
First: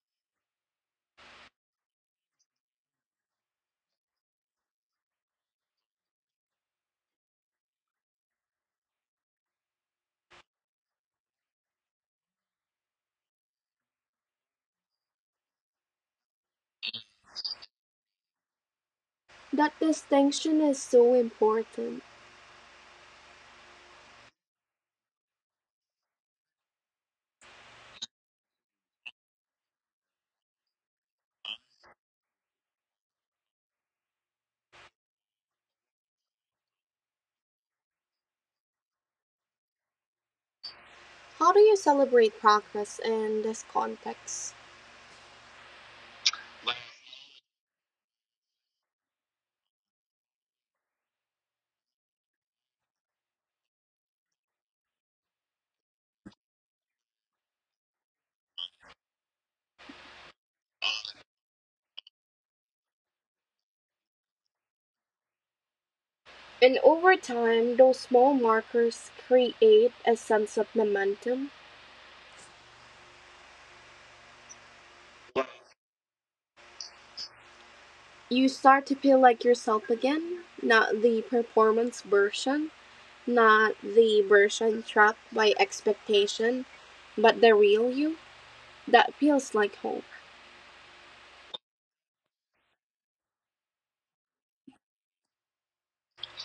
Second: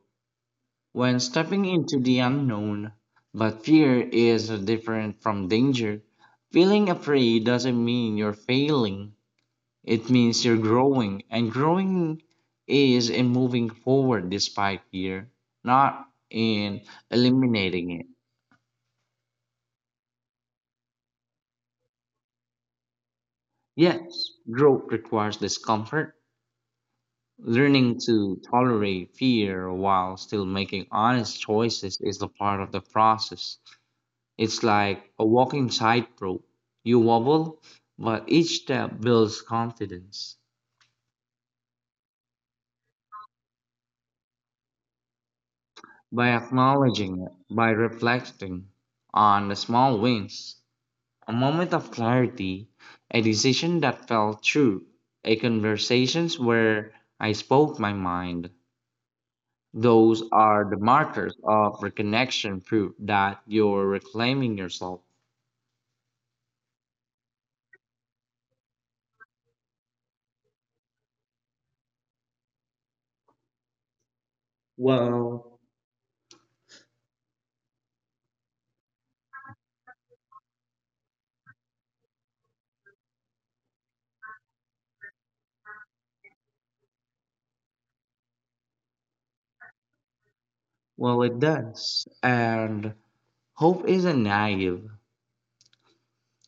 B: when stepping into the unknown. But fear is different from danger. Feeling afraid doesn't mean you're failing. It means you're growing, and growing is in moving forward despite fear, not in eliminating it.
A: That distinction is so important.
B: Yes, growth requires discomfort. Learning to tolerate fear while still making honest choices is a part of the process. It's like a walking tightrope. You wobble, but each step builds confidence.
A: How do you celebrate progress in this context?
B: By acknowledging it, by reflecting on the small wins, a moment of clarity, a decision that felt true, a conversations where I spoke my mind. Those are the markers of reconnection proof that you're reclaiming yourself.
A: And over time, those small markers create a sense of momentum.
B: Well,
A: You start to feel like yourself again, not the performance version, not the version trapped by expectation, but the real you. That feels like home.
B: well, it does. And hope isn't naive.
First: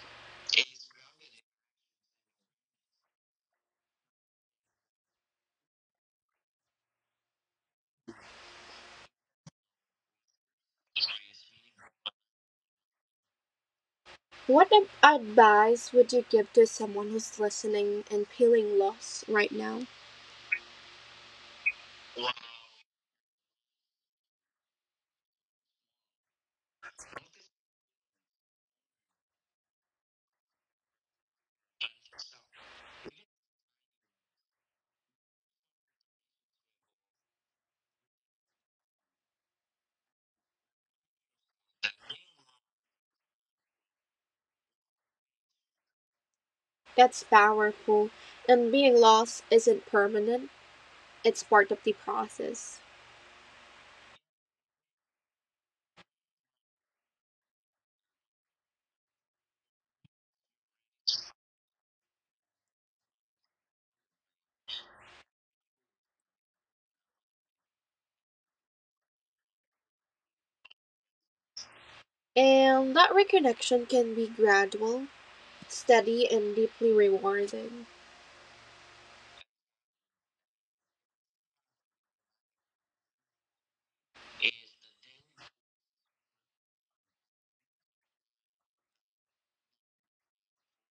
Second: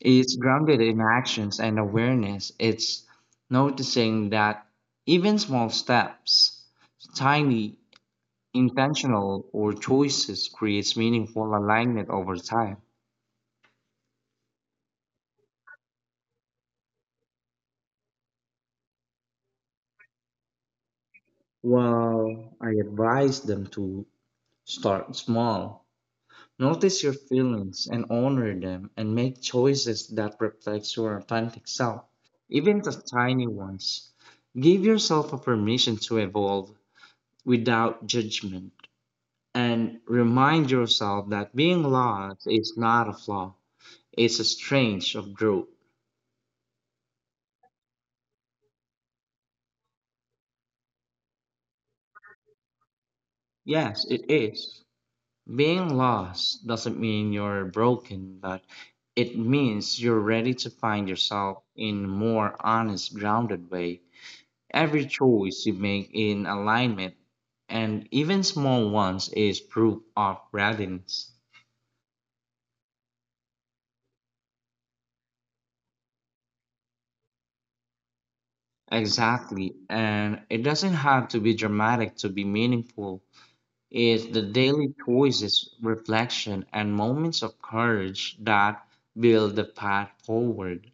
B: It's grounded in actions and awareness. It's noticing that even small steps, tiny intentional or choices creates meaningful alignment over time.
A: What ad- advice would you give to someone who's listening and feeling lost right now?
B: Well, I advise them to start small. Notice your feelings and honor them and make choices that reflect your authentic self, even the tiny ones. Give yourself a permission to evolve without judgment and remind yourself that being lost is not a flaw, it's a strange of growth.
A: That's powerful. And being lost isn't permanent, it's part of the process.
B: Yes, it is. Being lost doesn't mean you're broken, but it means you're ready to find yourself in a more honest, grounded way. Every choice you make in alignment, and even small ones, is proof of readiness.
A: And that reconnection can be gradual, steady, and deeply rewarding.
B: Exactly, and it doesn't have to be dramatic to be meaningful. It's the daily choices, reflection, and moments of courage that build the path forward.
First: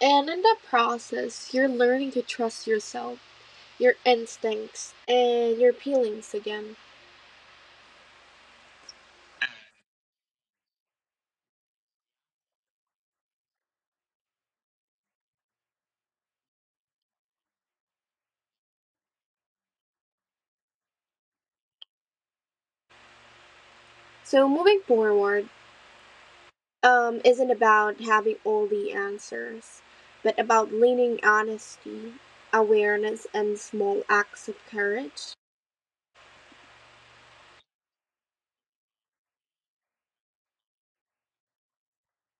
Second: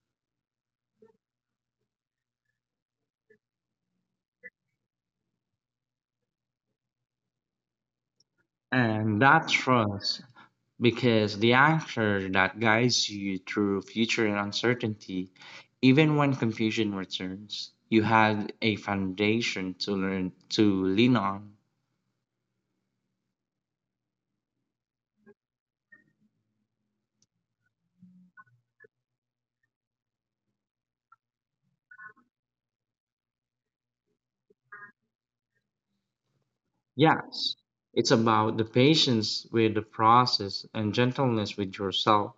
A: And in that process, you're learning to trust yourself, your instincts, and your feelings again.
B: And that trust because the anchor that guides you through future uncertainty, even when confusion returns, you had a foundation to learn to lean on.
A: So, moving forward, isn't about having all the answers, but about leaning honesty, awareness, and small acts of courage.
B: Yes, it's about the patience with the process and gentleness with yourself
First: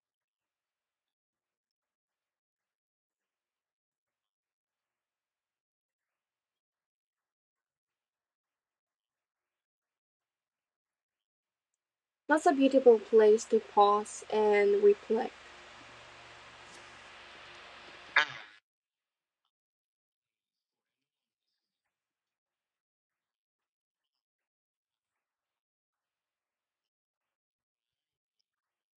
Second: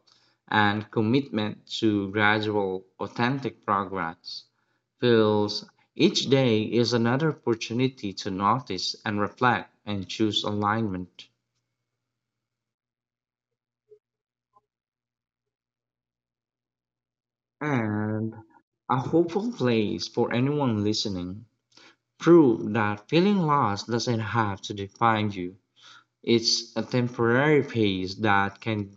B: and commitment to gradual, authentic progress. Feels each day is another opportunity to notice and reflect and choose alignment.
A: That's a beautiful place to pause and reflect.
B: And a hopeful place for anyone listening. Prove that feeling lost doesn't have to define you. It's a temporary pace that can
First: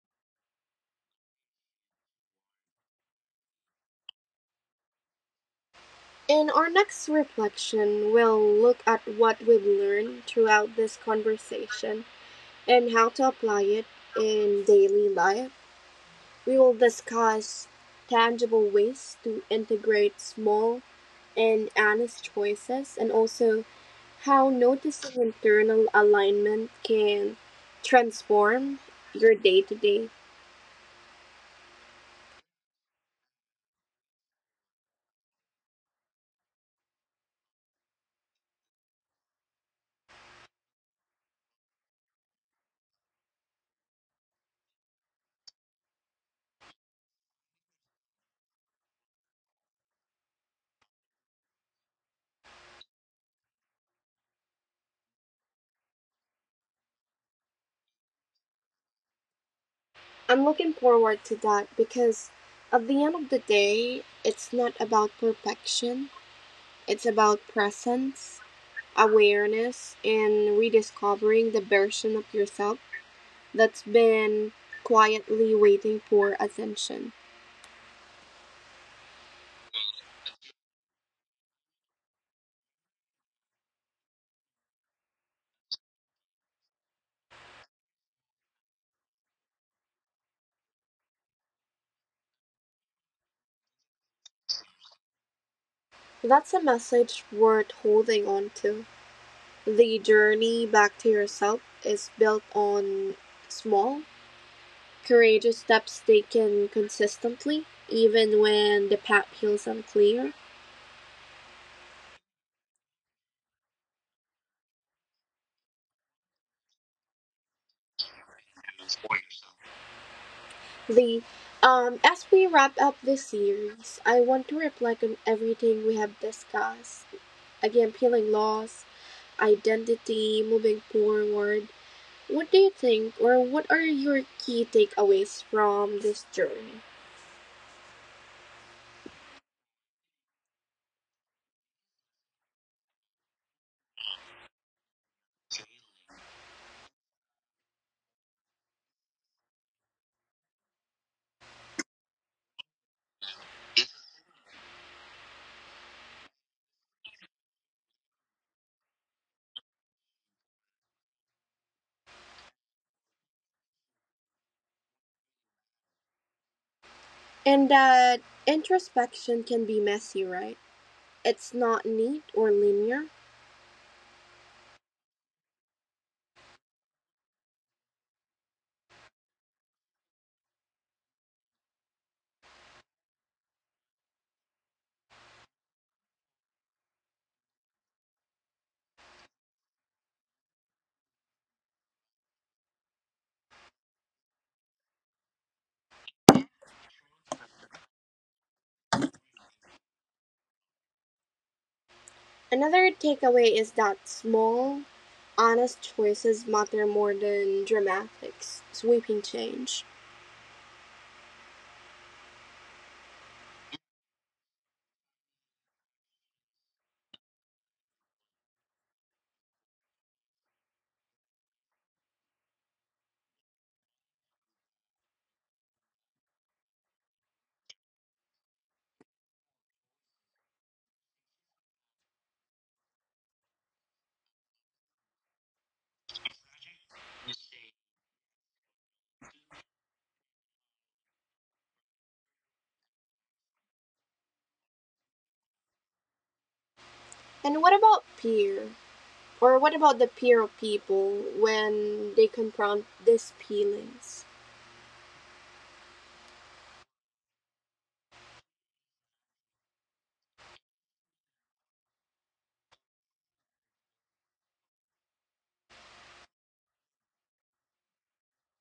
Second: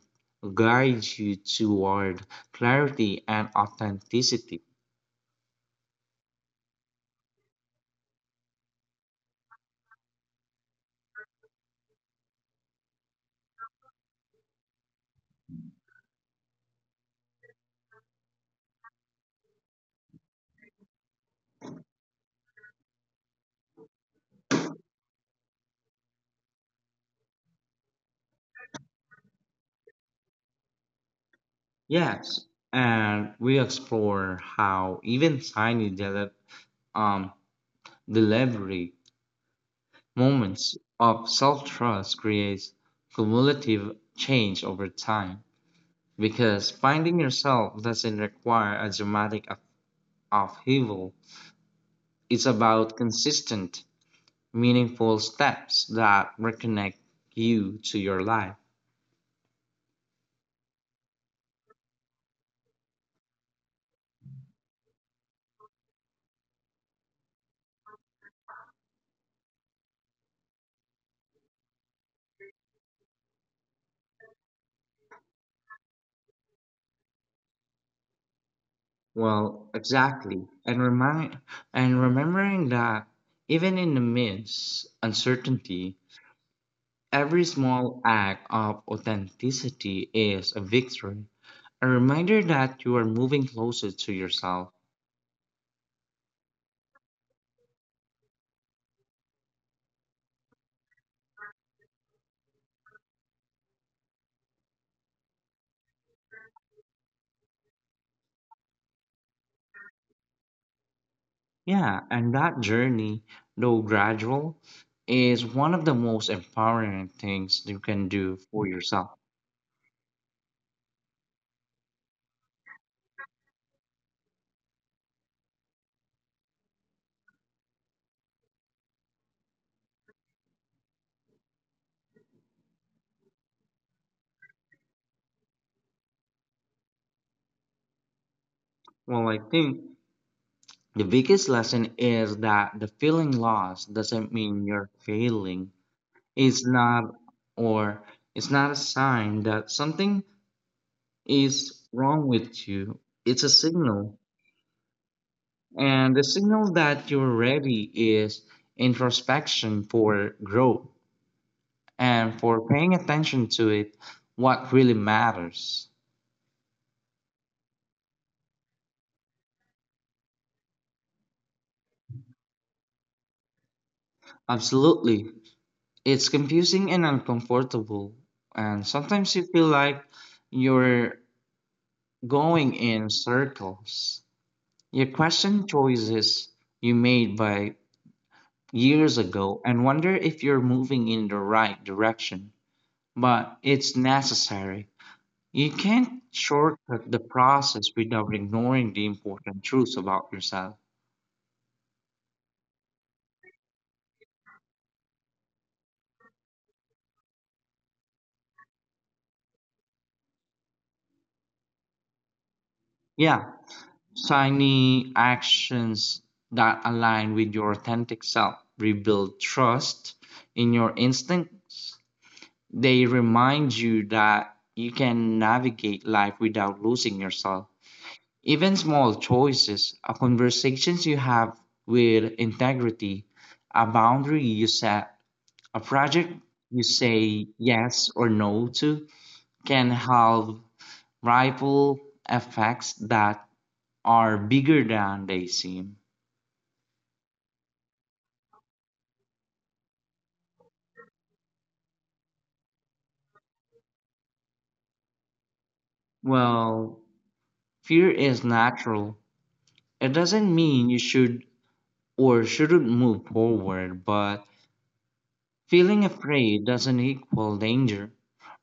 B: guide you toward clarity and authenticity.
A: In our next reflection, we'll look at what we've learned throughout this conversation and how to apply it in daily life. We will discuss tangible ways to integrate small and honest choices and also how noticing internal alignment can transform your day to day.
B: Yes, and we explore how even um, delivery moments of self-trust creates cumulative change over time. Because finding yourself doesn't require a dramatic upheaval. It's about consistent, meaningful steps that reconnect you to your life.
A: I'm looking forward to that because at the end of the day, it's not about perfection, it's about presence, awareness, and rediscovering the version of yourself that's been quietly waiting for attention.
B: Well, exactly. And remind and remembering that even in the midst uncertainty, every small act of authenticity is a victory. A reminder that you are moving closer to yourself.
A: That's a message worth holding on to. The journey back to yourself is built on small courageous steps taken consistently, even when the path feels unclear.
B: Yeah, and that journey, though gradual, is one of the most empowering things you can do for yourself.
A: The As we wrap up this series, I want to reflect on everything we have discussed. Again, feeling lost, identity, moving forward. What do you think, or what are your key takeaways from this journey?
B: Well, I think the biggest lesson is that the feeling lost doesn't mean you're failing. It's not, or it's not a sign that something is wrong with you. It's a signal. And the signal that you're ready is introspection for growth and for paying attention to it, what really matters.
A: And that introspection can be messy, right? It's not neat or linear.
B: Absolutely. It's confusing and uncomfortable, and sometimes you feel like you're going in circles. You question choices you made by years ago and wonder if you're moving in the right direction, but it's necessary. You can't shortcut the process without ignoring the important truths about yourself.
A: Another takeaway is that small, honest choices matter more than dramatic, sweeping change.
B: Yeah, tiny actions that align with your authentic self rebuild trust in your instincts. They remind you that you can navigate life without losing yourself. Even small choices, a conversations you have with integrity, a boundary you set, a project you say yes or no to, can have ripple effects that are bigger than they seem.
A: And what about peer? Or what about the peer of people when they confront these feelings?
B: Well, fear is natural. It doesn't mean you shouldn't move forward, but feeling afraid doesn't equal danger.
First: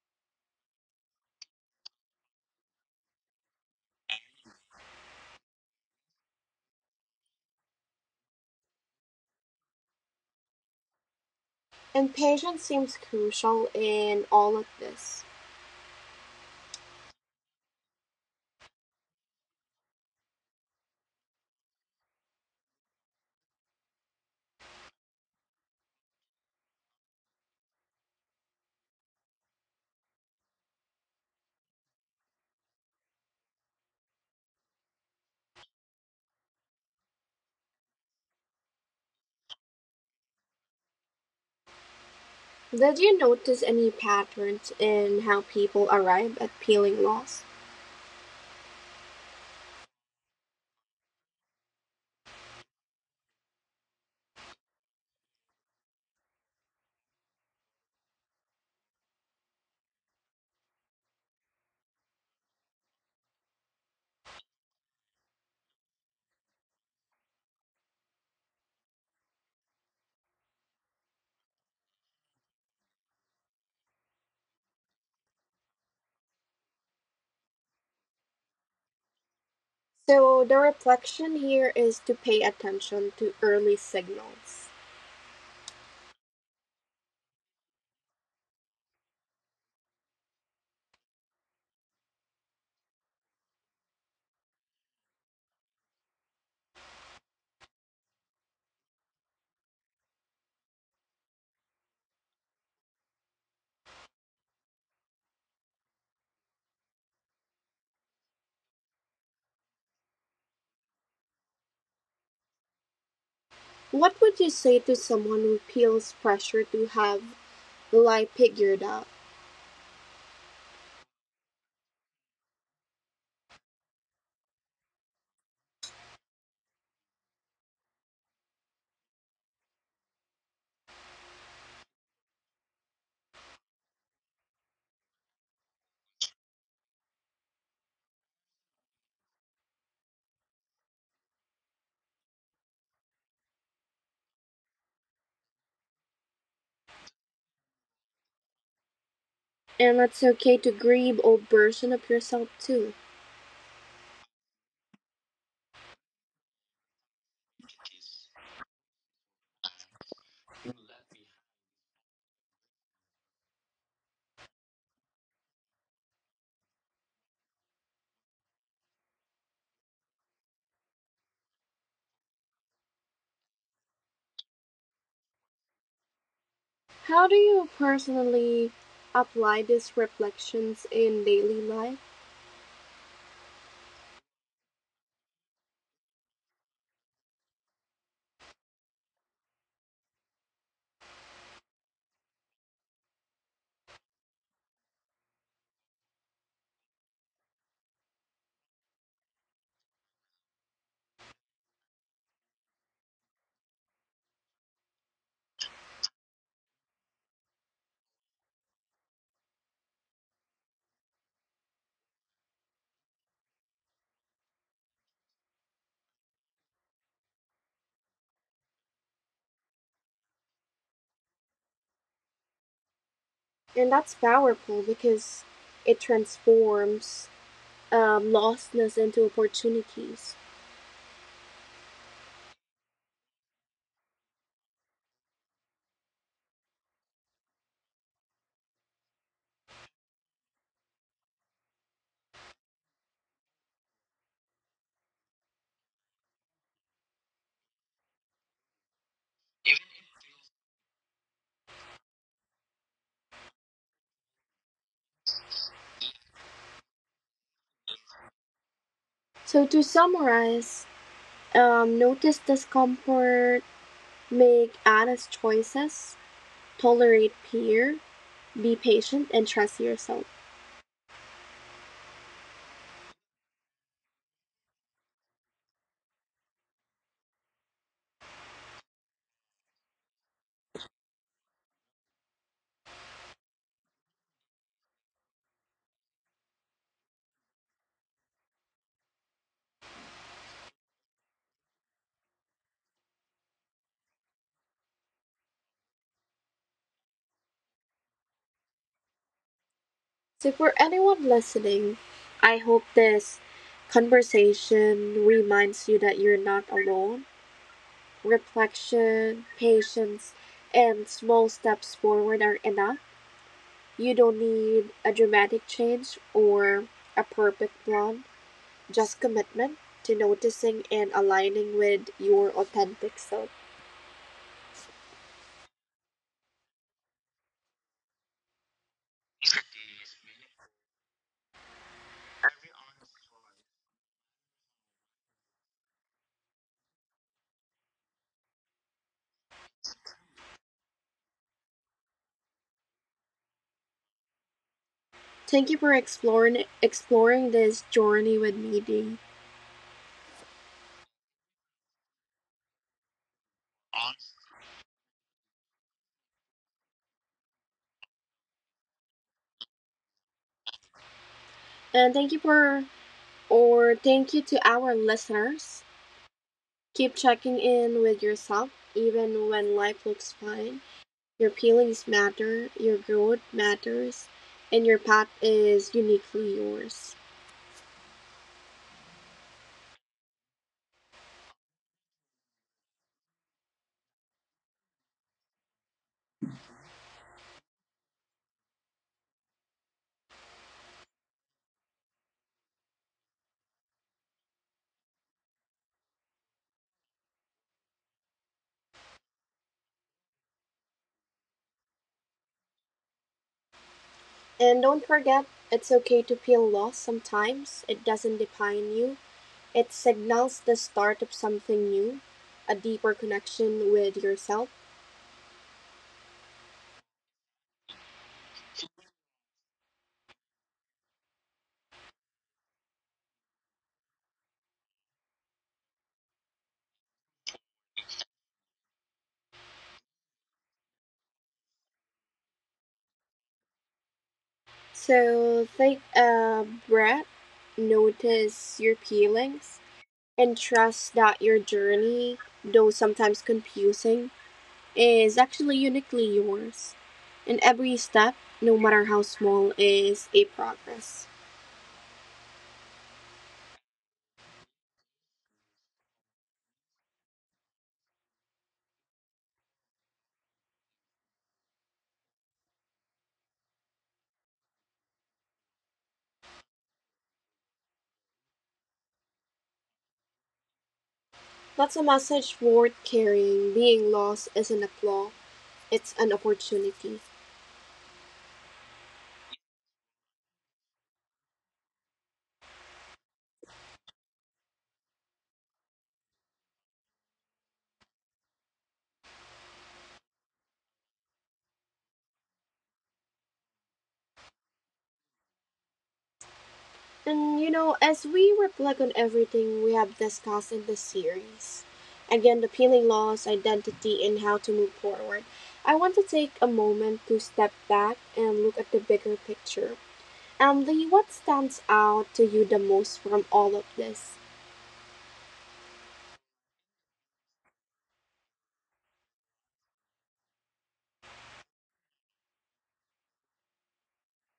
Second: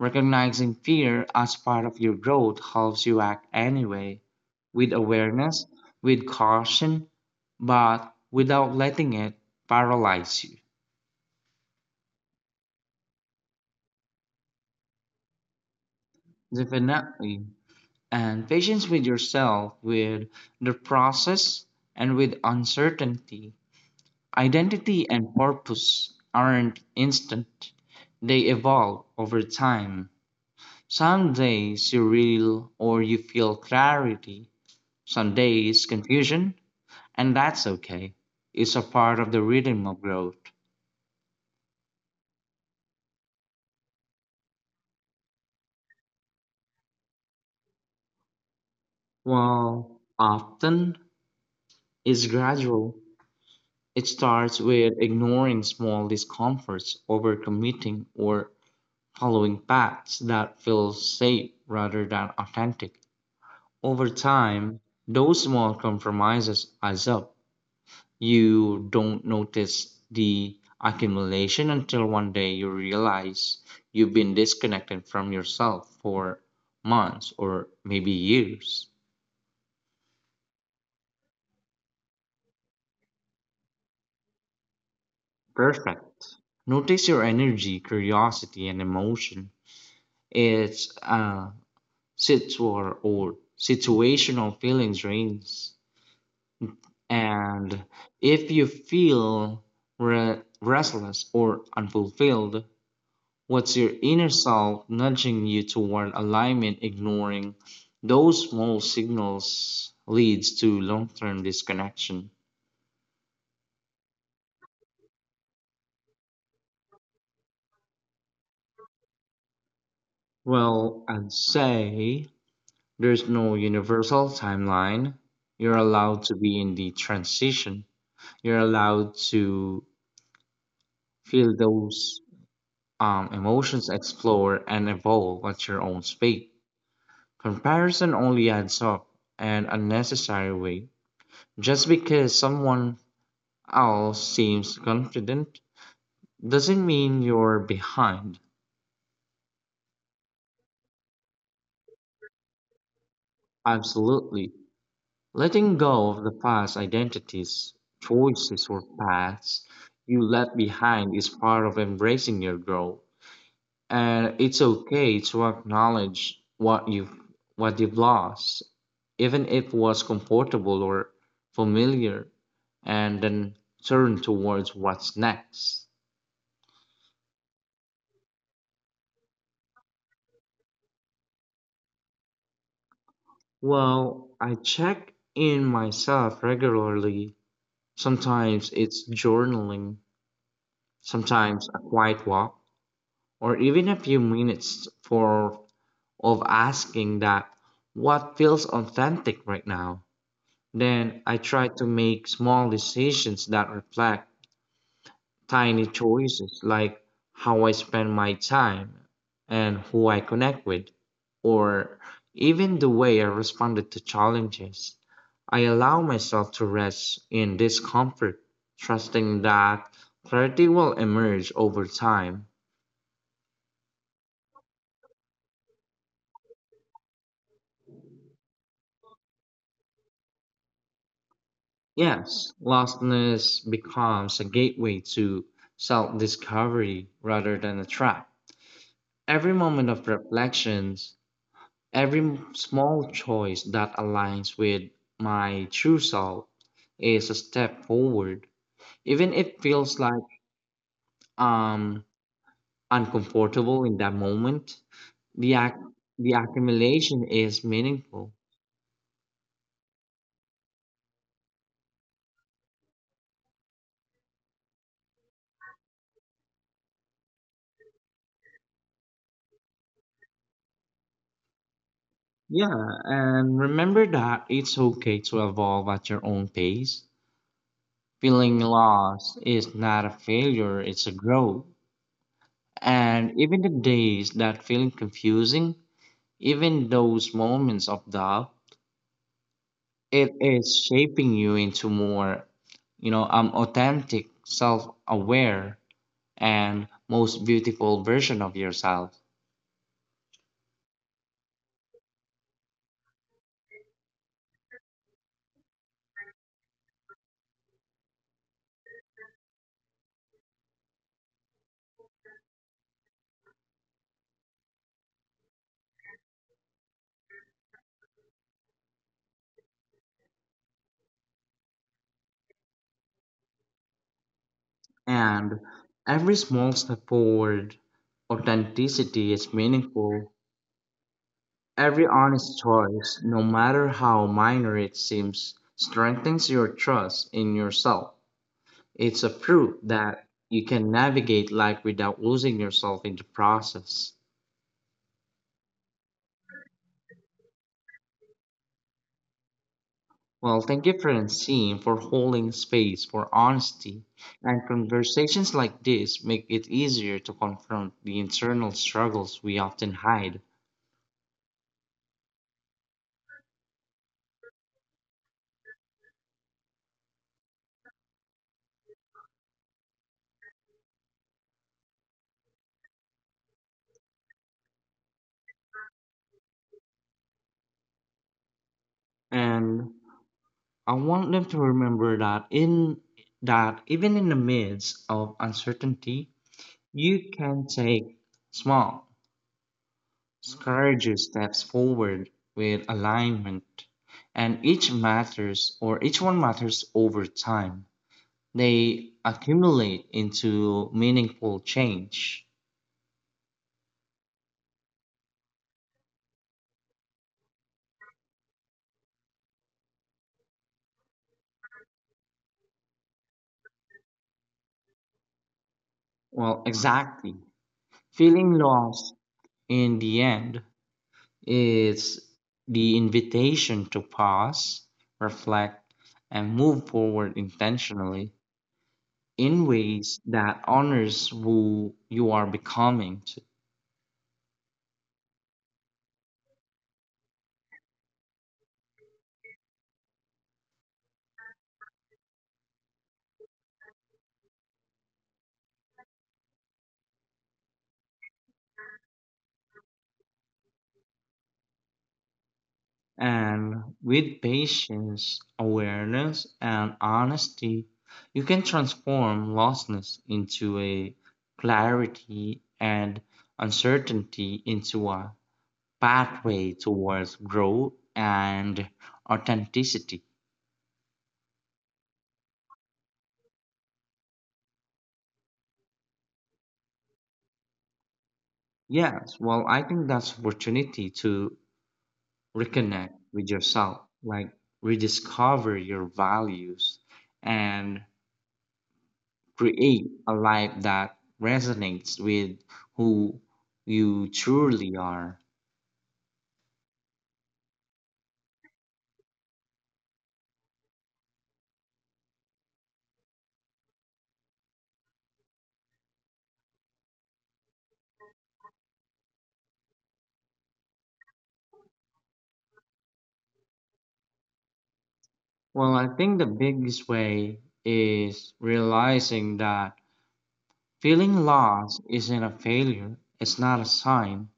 B: Recognizing fear as part of your growth helps you act anyway, with awareness, with caution, but without letting it paralyze you.
A: And patience seems crucial in all of this.
B: Definitely. And patience with yourself, with the process, and with uncertainty. Identity and purpose aren't instant, they evolve over time. Some days you real or you feel clarity, some days confusion, and that's okay. It's a part of the rhythm of growth.
A: Did you notice any patterns in how people arrive at peeling loss?
B: Well, often it's gradual. It starts with ignoring small discomforts, overcommitting, or following paths that feel safe rather than authentic. Over time, those small compromises adds up. You don't notice the accumulation until one day you realize you've been disconnected from yourself for months or maybe years.
A: So, the reflection here is to pay attention to early signals.
B: Perfect. Notice your energy, curiosity, and emotion. It's a situa or situational feelings range. And if you feel restless or unfulfilled, what's your inner self nudging you toward alignment? Ignoring those small signals leads to long term disconnection.
A: What would you say to someone who feels pressure to have life figured out?
B: Well, I'd say there's no universal timeline. You're allowed to be in the transition, you're allowed to feel those emotions, explore, and evolve at your own speed. Comparison only adds up and unnecessary way. Just because someone Al seems confident doesn't mean you're behind.
A: And it's okay to grieve old version of yourself too.
B: Absolutely. Letting go of the past identities, choices, or paths you left behind is part of embracing your growth. And it's okay to acknowledge what you've lost, even if it was comfortable or familiar, and then turn towards what's next.
A: How do you personally apply these reflections in daily life?
B: Well, I check in myself regularly. Sometimes it's journaling, sometimes a quiet walk, or even a few minutes for of asking that what feels authentic right now. Then I try to make small decisions that reflect tiny choices like how I spend my time and who I connect with, or even the way I responded to challenges. I allow myself to rest in discomfort, trusting that clarity will emerge over time.
A: And that's powerful because it transforms lostness into opportunities.
B: Yes, lostness becomes a gateway to self discovery rather than a trap. Every moment of reflection, every small choice that aligns with my true self is a step forward. Even if it feels like um uncomfortable in that moment, the act the accumulation is meaningful.
A: So to summarize, notice discomfort, make honest choices, tolerate fear, be patient, and trust yourself.
B: Yeah, and remember that it's okay to evolve at your own pace. Feeling lost is not a failure, it's a growth. And even the days that feeling confusing, even those moments of doubt, it is shaping you into more, authentic, self aware, and most beautiful version of yourself.
A: So, for anyone listening, I hope this conversation reminds you that you're not alone. Reflection, patience, and small steps forward are enough. You don't need a dramatic change or a perfect plan, just commitment to noticing and aligning with your authentic self.
B: And every small step forward, authenticity is meaningful. Every honest choice, no matter how minor it seems, strengthens your trust in yourself. It's a proof that you can navigate life without losing yourself in the process.
A: Thank you for exploring this journey with me, Dee.
B: Well, thank you, Francine, for holding space for honesty. And conversations like this make it easier to confront the internal struggles we often hide.
A: And thank you to our listeners. Keep checking in with yourself even when life looks fine. Your feelings matter, your growth matters, and your path is uniquely yours.
B: And I want them to remember that in that even in the midst of uncertainty, you can take small, courageous steps forward with alignment. And each one matters over time. They accumulate into meaningful change.
A: And don't forget, it's okay to feel lost sometimes. It doesn't define you, it signals the start of something new, a deeper connection with yourself.
B: Well, exactly. Feeling lost in the end is the invitation to pause, reflect, and move forward intentionally in ways that honors who you are becoming.
A: So take a breath, notice your feelings, and trust that your journey, though sometimes confusing, is actually uniquely yours. And every step, no matter how small, is a progress.
B: And with patience, awareness, and honesty, you can transform lostness into a clarity and uncertainty into a pathway towards growth and authenticity.
A: That's a message worth carrying. Being lost isn't a flaw, it's an opportunity.
B: Yes, well, I think that's opportunity to reconnect with yourself, like rediscover your values and create a life that resonates with who you truly are.
A: And you know, as we reflect on everything we have discussed in this series, again, the feeling loss, identity, and how to move forward, I want to take a moment to step back and look at the bigger picture. Emily, what stands out to you the most from all of this?
B: Well, I think the biggest way is realizing that feeling lost isn't a failure, it's not a sign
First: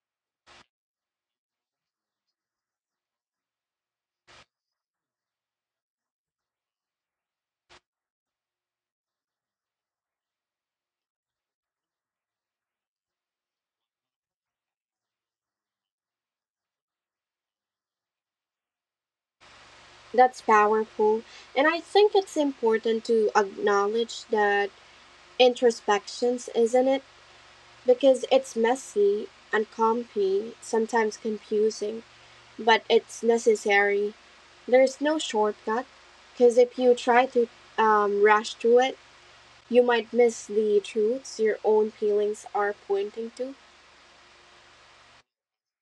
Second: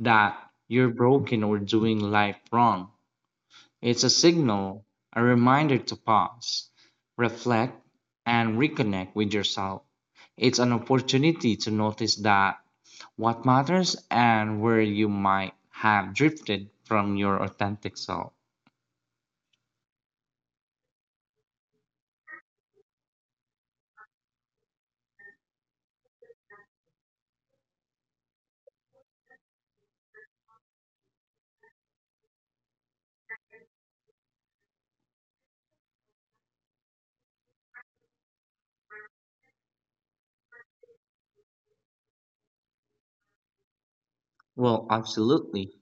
B: that you're broken or doing life wrong. It's a signal, a reminder to pause, reflect, and reconnect with yourself. It's an opportunity to notice that what matters and where you might have drifted from your authentic self.
A: That's powerful. And I think it's important to acknowledge that introspections, isn't it? Because it's messy, uncomfy, sometimes confusing, but it's necessary. There's no shortcut, because if you try to rush through it, you might miss the truths your own feelings are pointing to.
B: Well, absolutely.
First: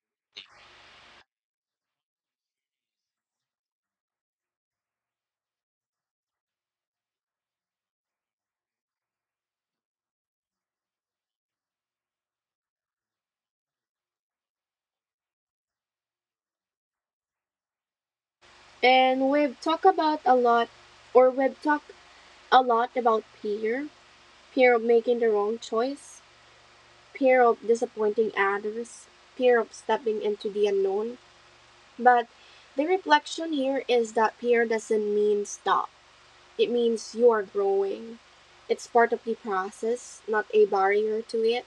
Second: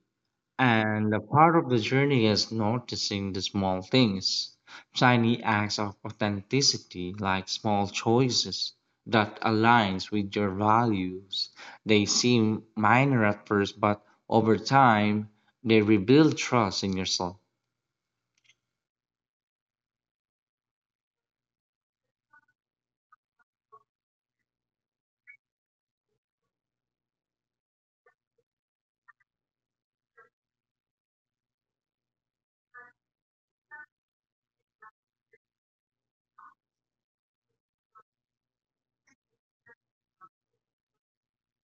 B: And a part of the journey is noticing the small things, tiny acts of authenticity, like small choices that aligns with your values. They seem minor at first, but over time, they rebuild trust in yourself.
A: And we've talked a lot about fear, fear of making the wrong choice, fear of disappointing others, fear of stepping into the unknown. But the reflection here is that fear doesn't mean stop, it means you are growing. It's part of the process, not a barrier to it.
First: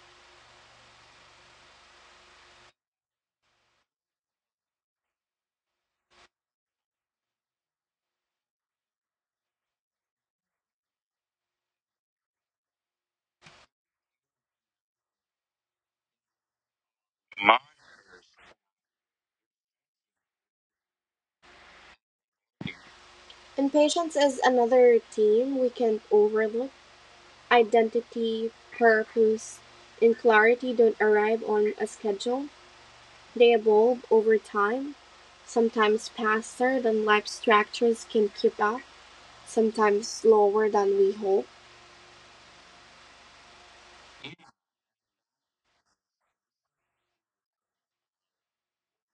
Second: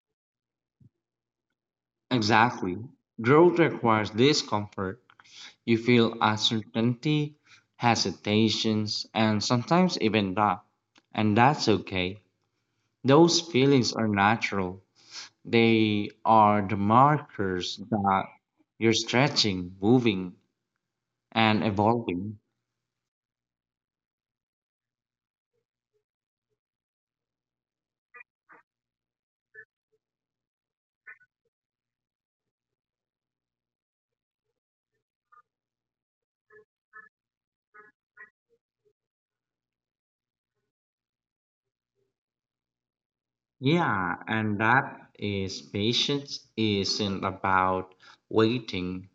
B: Exactly. Growth requires discomfort. You feel uncertainty, hesitations, and sometimes even doubt. And that's okay. Those feelings are natural. They are the markers that you're stretching, moving, and evolving.
A: And patience is another theme we can't overlook. Identity, purpose, and clarity don't arrive on a schedule, they evolve over time, sometimes faster than life structures can keep up, sometimes slower than we hope.
B: Yeah, and that is patience isn't about waiting,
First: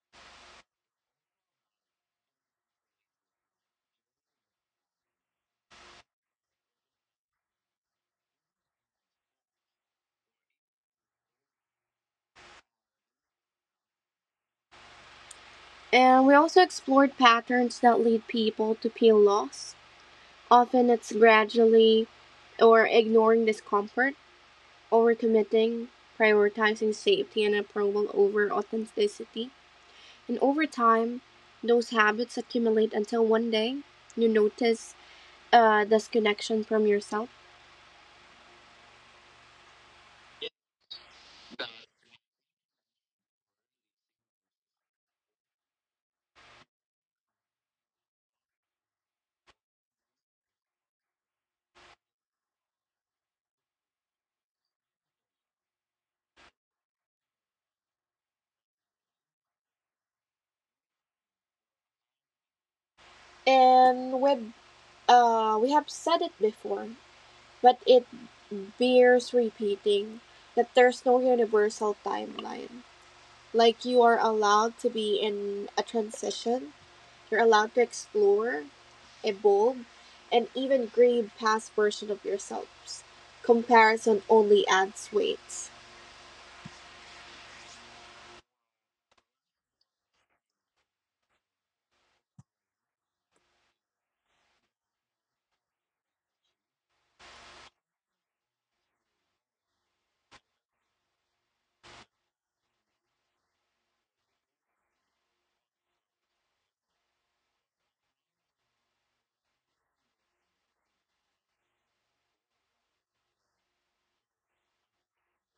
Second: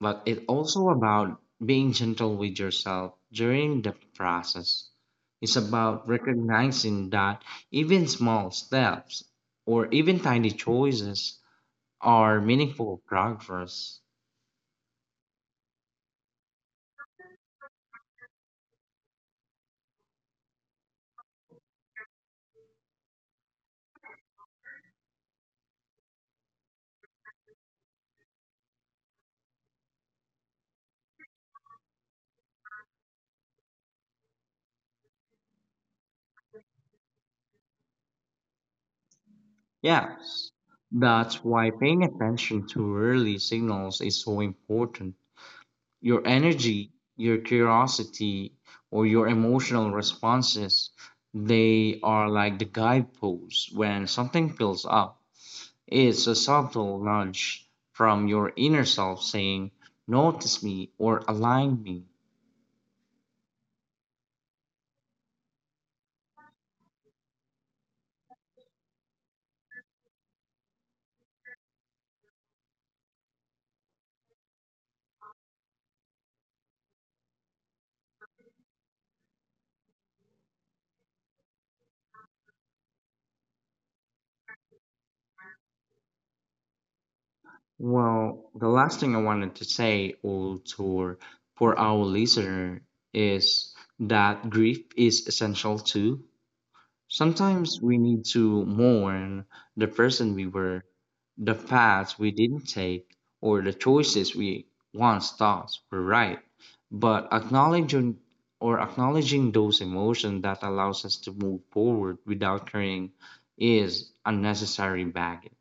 B: but it's also about being gentle with yourself during the process. It's about recognizing that even small steps or even tiny choices are meaningful progress.
A: And we also explored patterns that lead people to feel lost. Often it's gradually or ignoring discomfort, overcommitting, prioritizing safety and approval over authenticity. And over time, those habits accumulate until one day you notice disconnection from yourself.
B: Yes, that's why paying attention to early signals is so important. Your energy, your curiosity, or your emotional responses, they are like the guideposts when something fills up. It's a subtle nudge from your inner self saying, notice me or align me.
A: And we have said it before, but it bears repeating that there's no universal timeline. Like you are allowed to be in a transition, you're allowed to explore, evolve, and even grieve past versions of yourselves. Comparison only adds weight.
B: Well, the last thing I wanted to say, Ultor, for our listener is that grief is essential too. Sometimes we need to mourn the person we were, the paths we didn't take, or the choices we once thought were right. But acknowledging those emotions that allows us to move forward without carrying is unnecessary baggage.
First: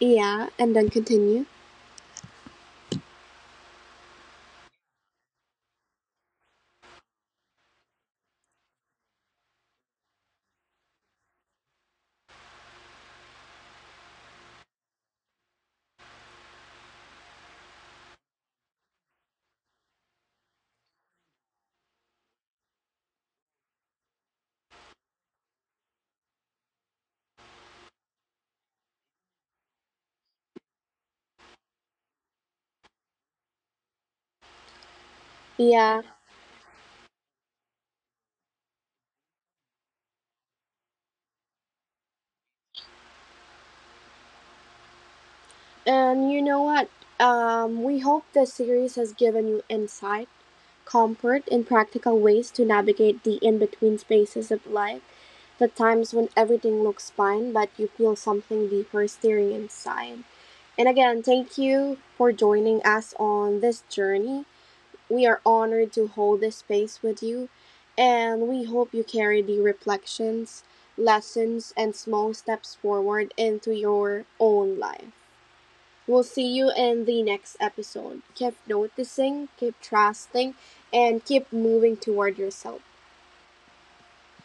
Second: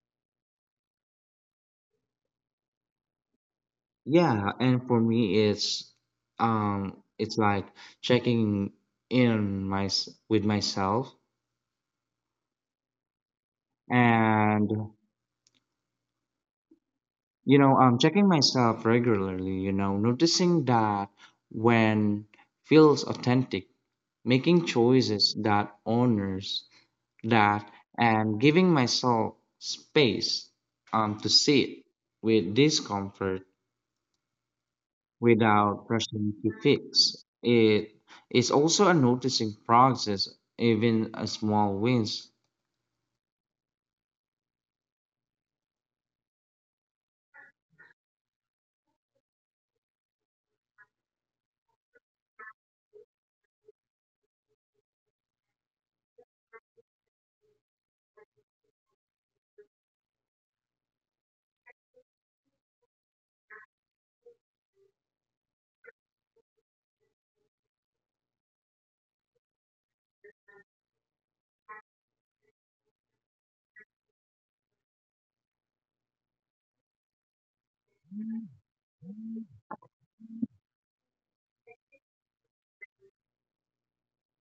A: Yeah, and then continue.
B: Yeah, and for me, it's like checking in my with myself and, you know, I'm checking myself regularly, you know, noticing that when feels authentic, making choices that honors that and giving myself space to sit with discomfort without
A: Yeah,
B: rushing to fix it. Is also a noticing process, even a small wins.
A: and you know what? We hope this series has given you insight comfort and practical ways to navigate the in between spaces of life, the times when everything looks fine but you feel something deeper stirring inside. And again, thank you for joining us on this journey. We are honored to hold this space with you, and we hope you carry the reflections, lessons, and small steps forward into your own life. We'll see you in the next episode. Keep noticing, keep trusting, and keep moving toward yourself.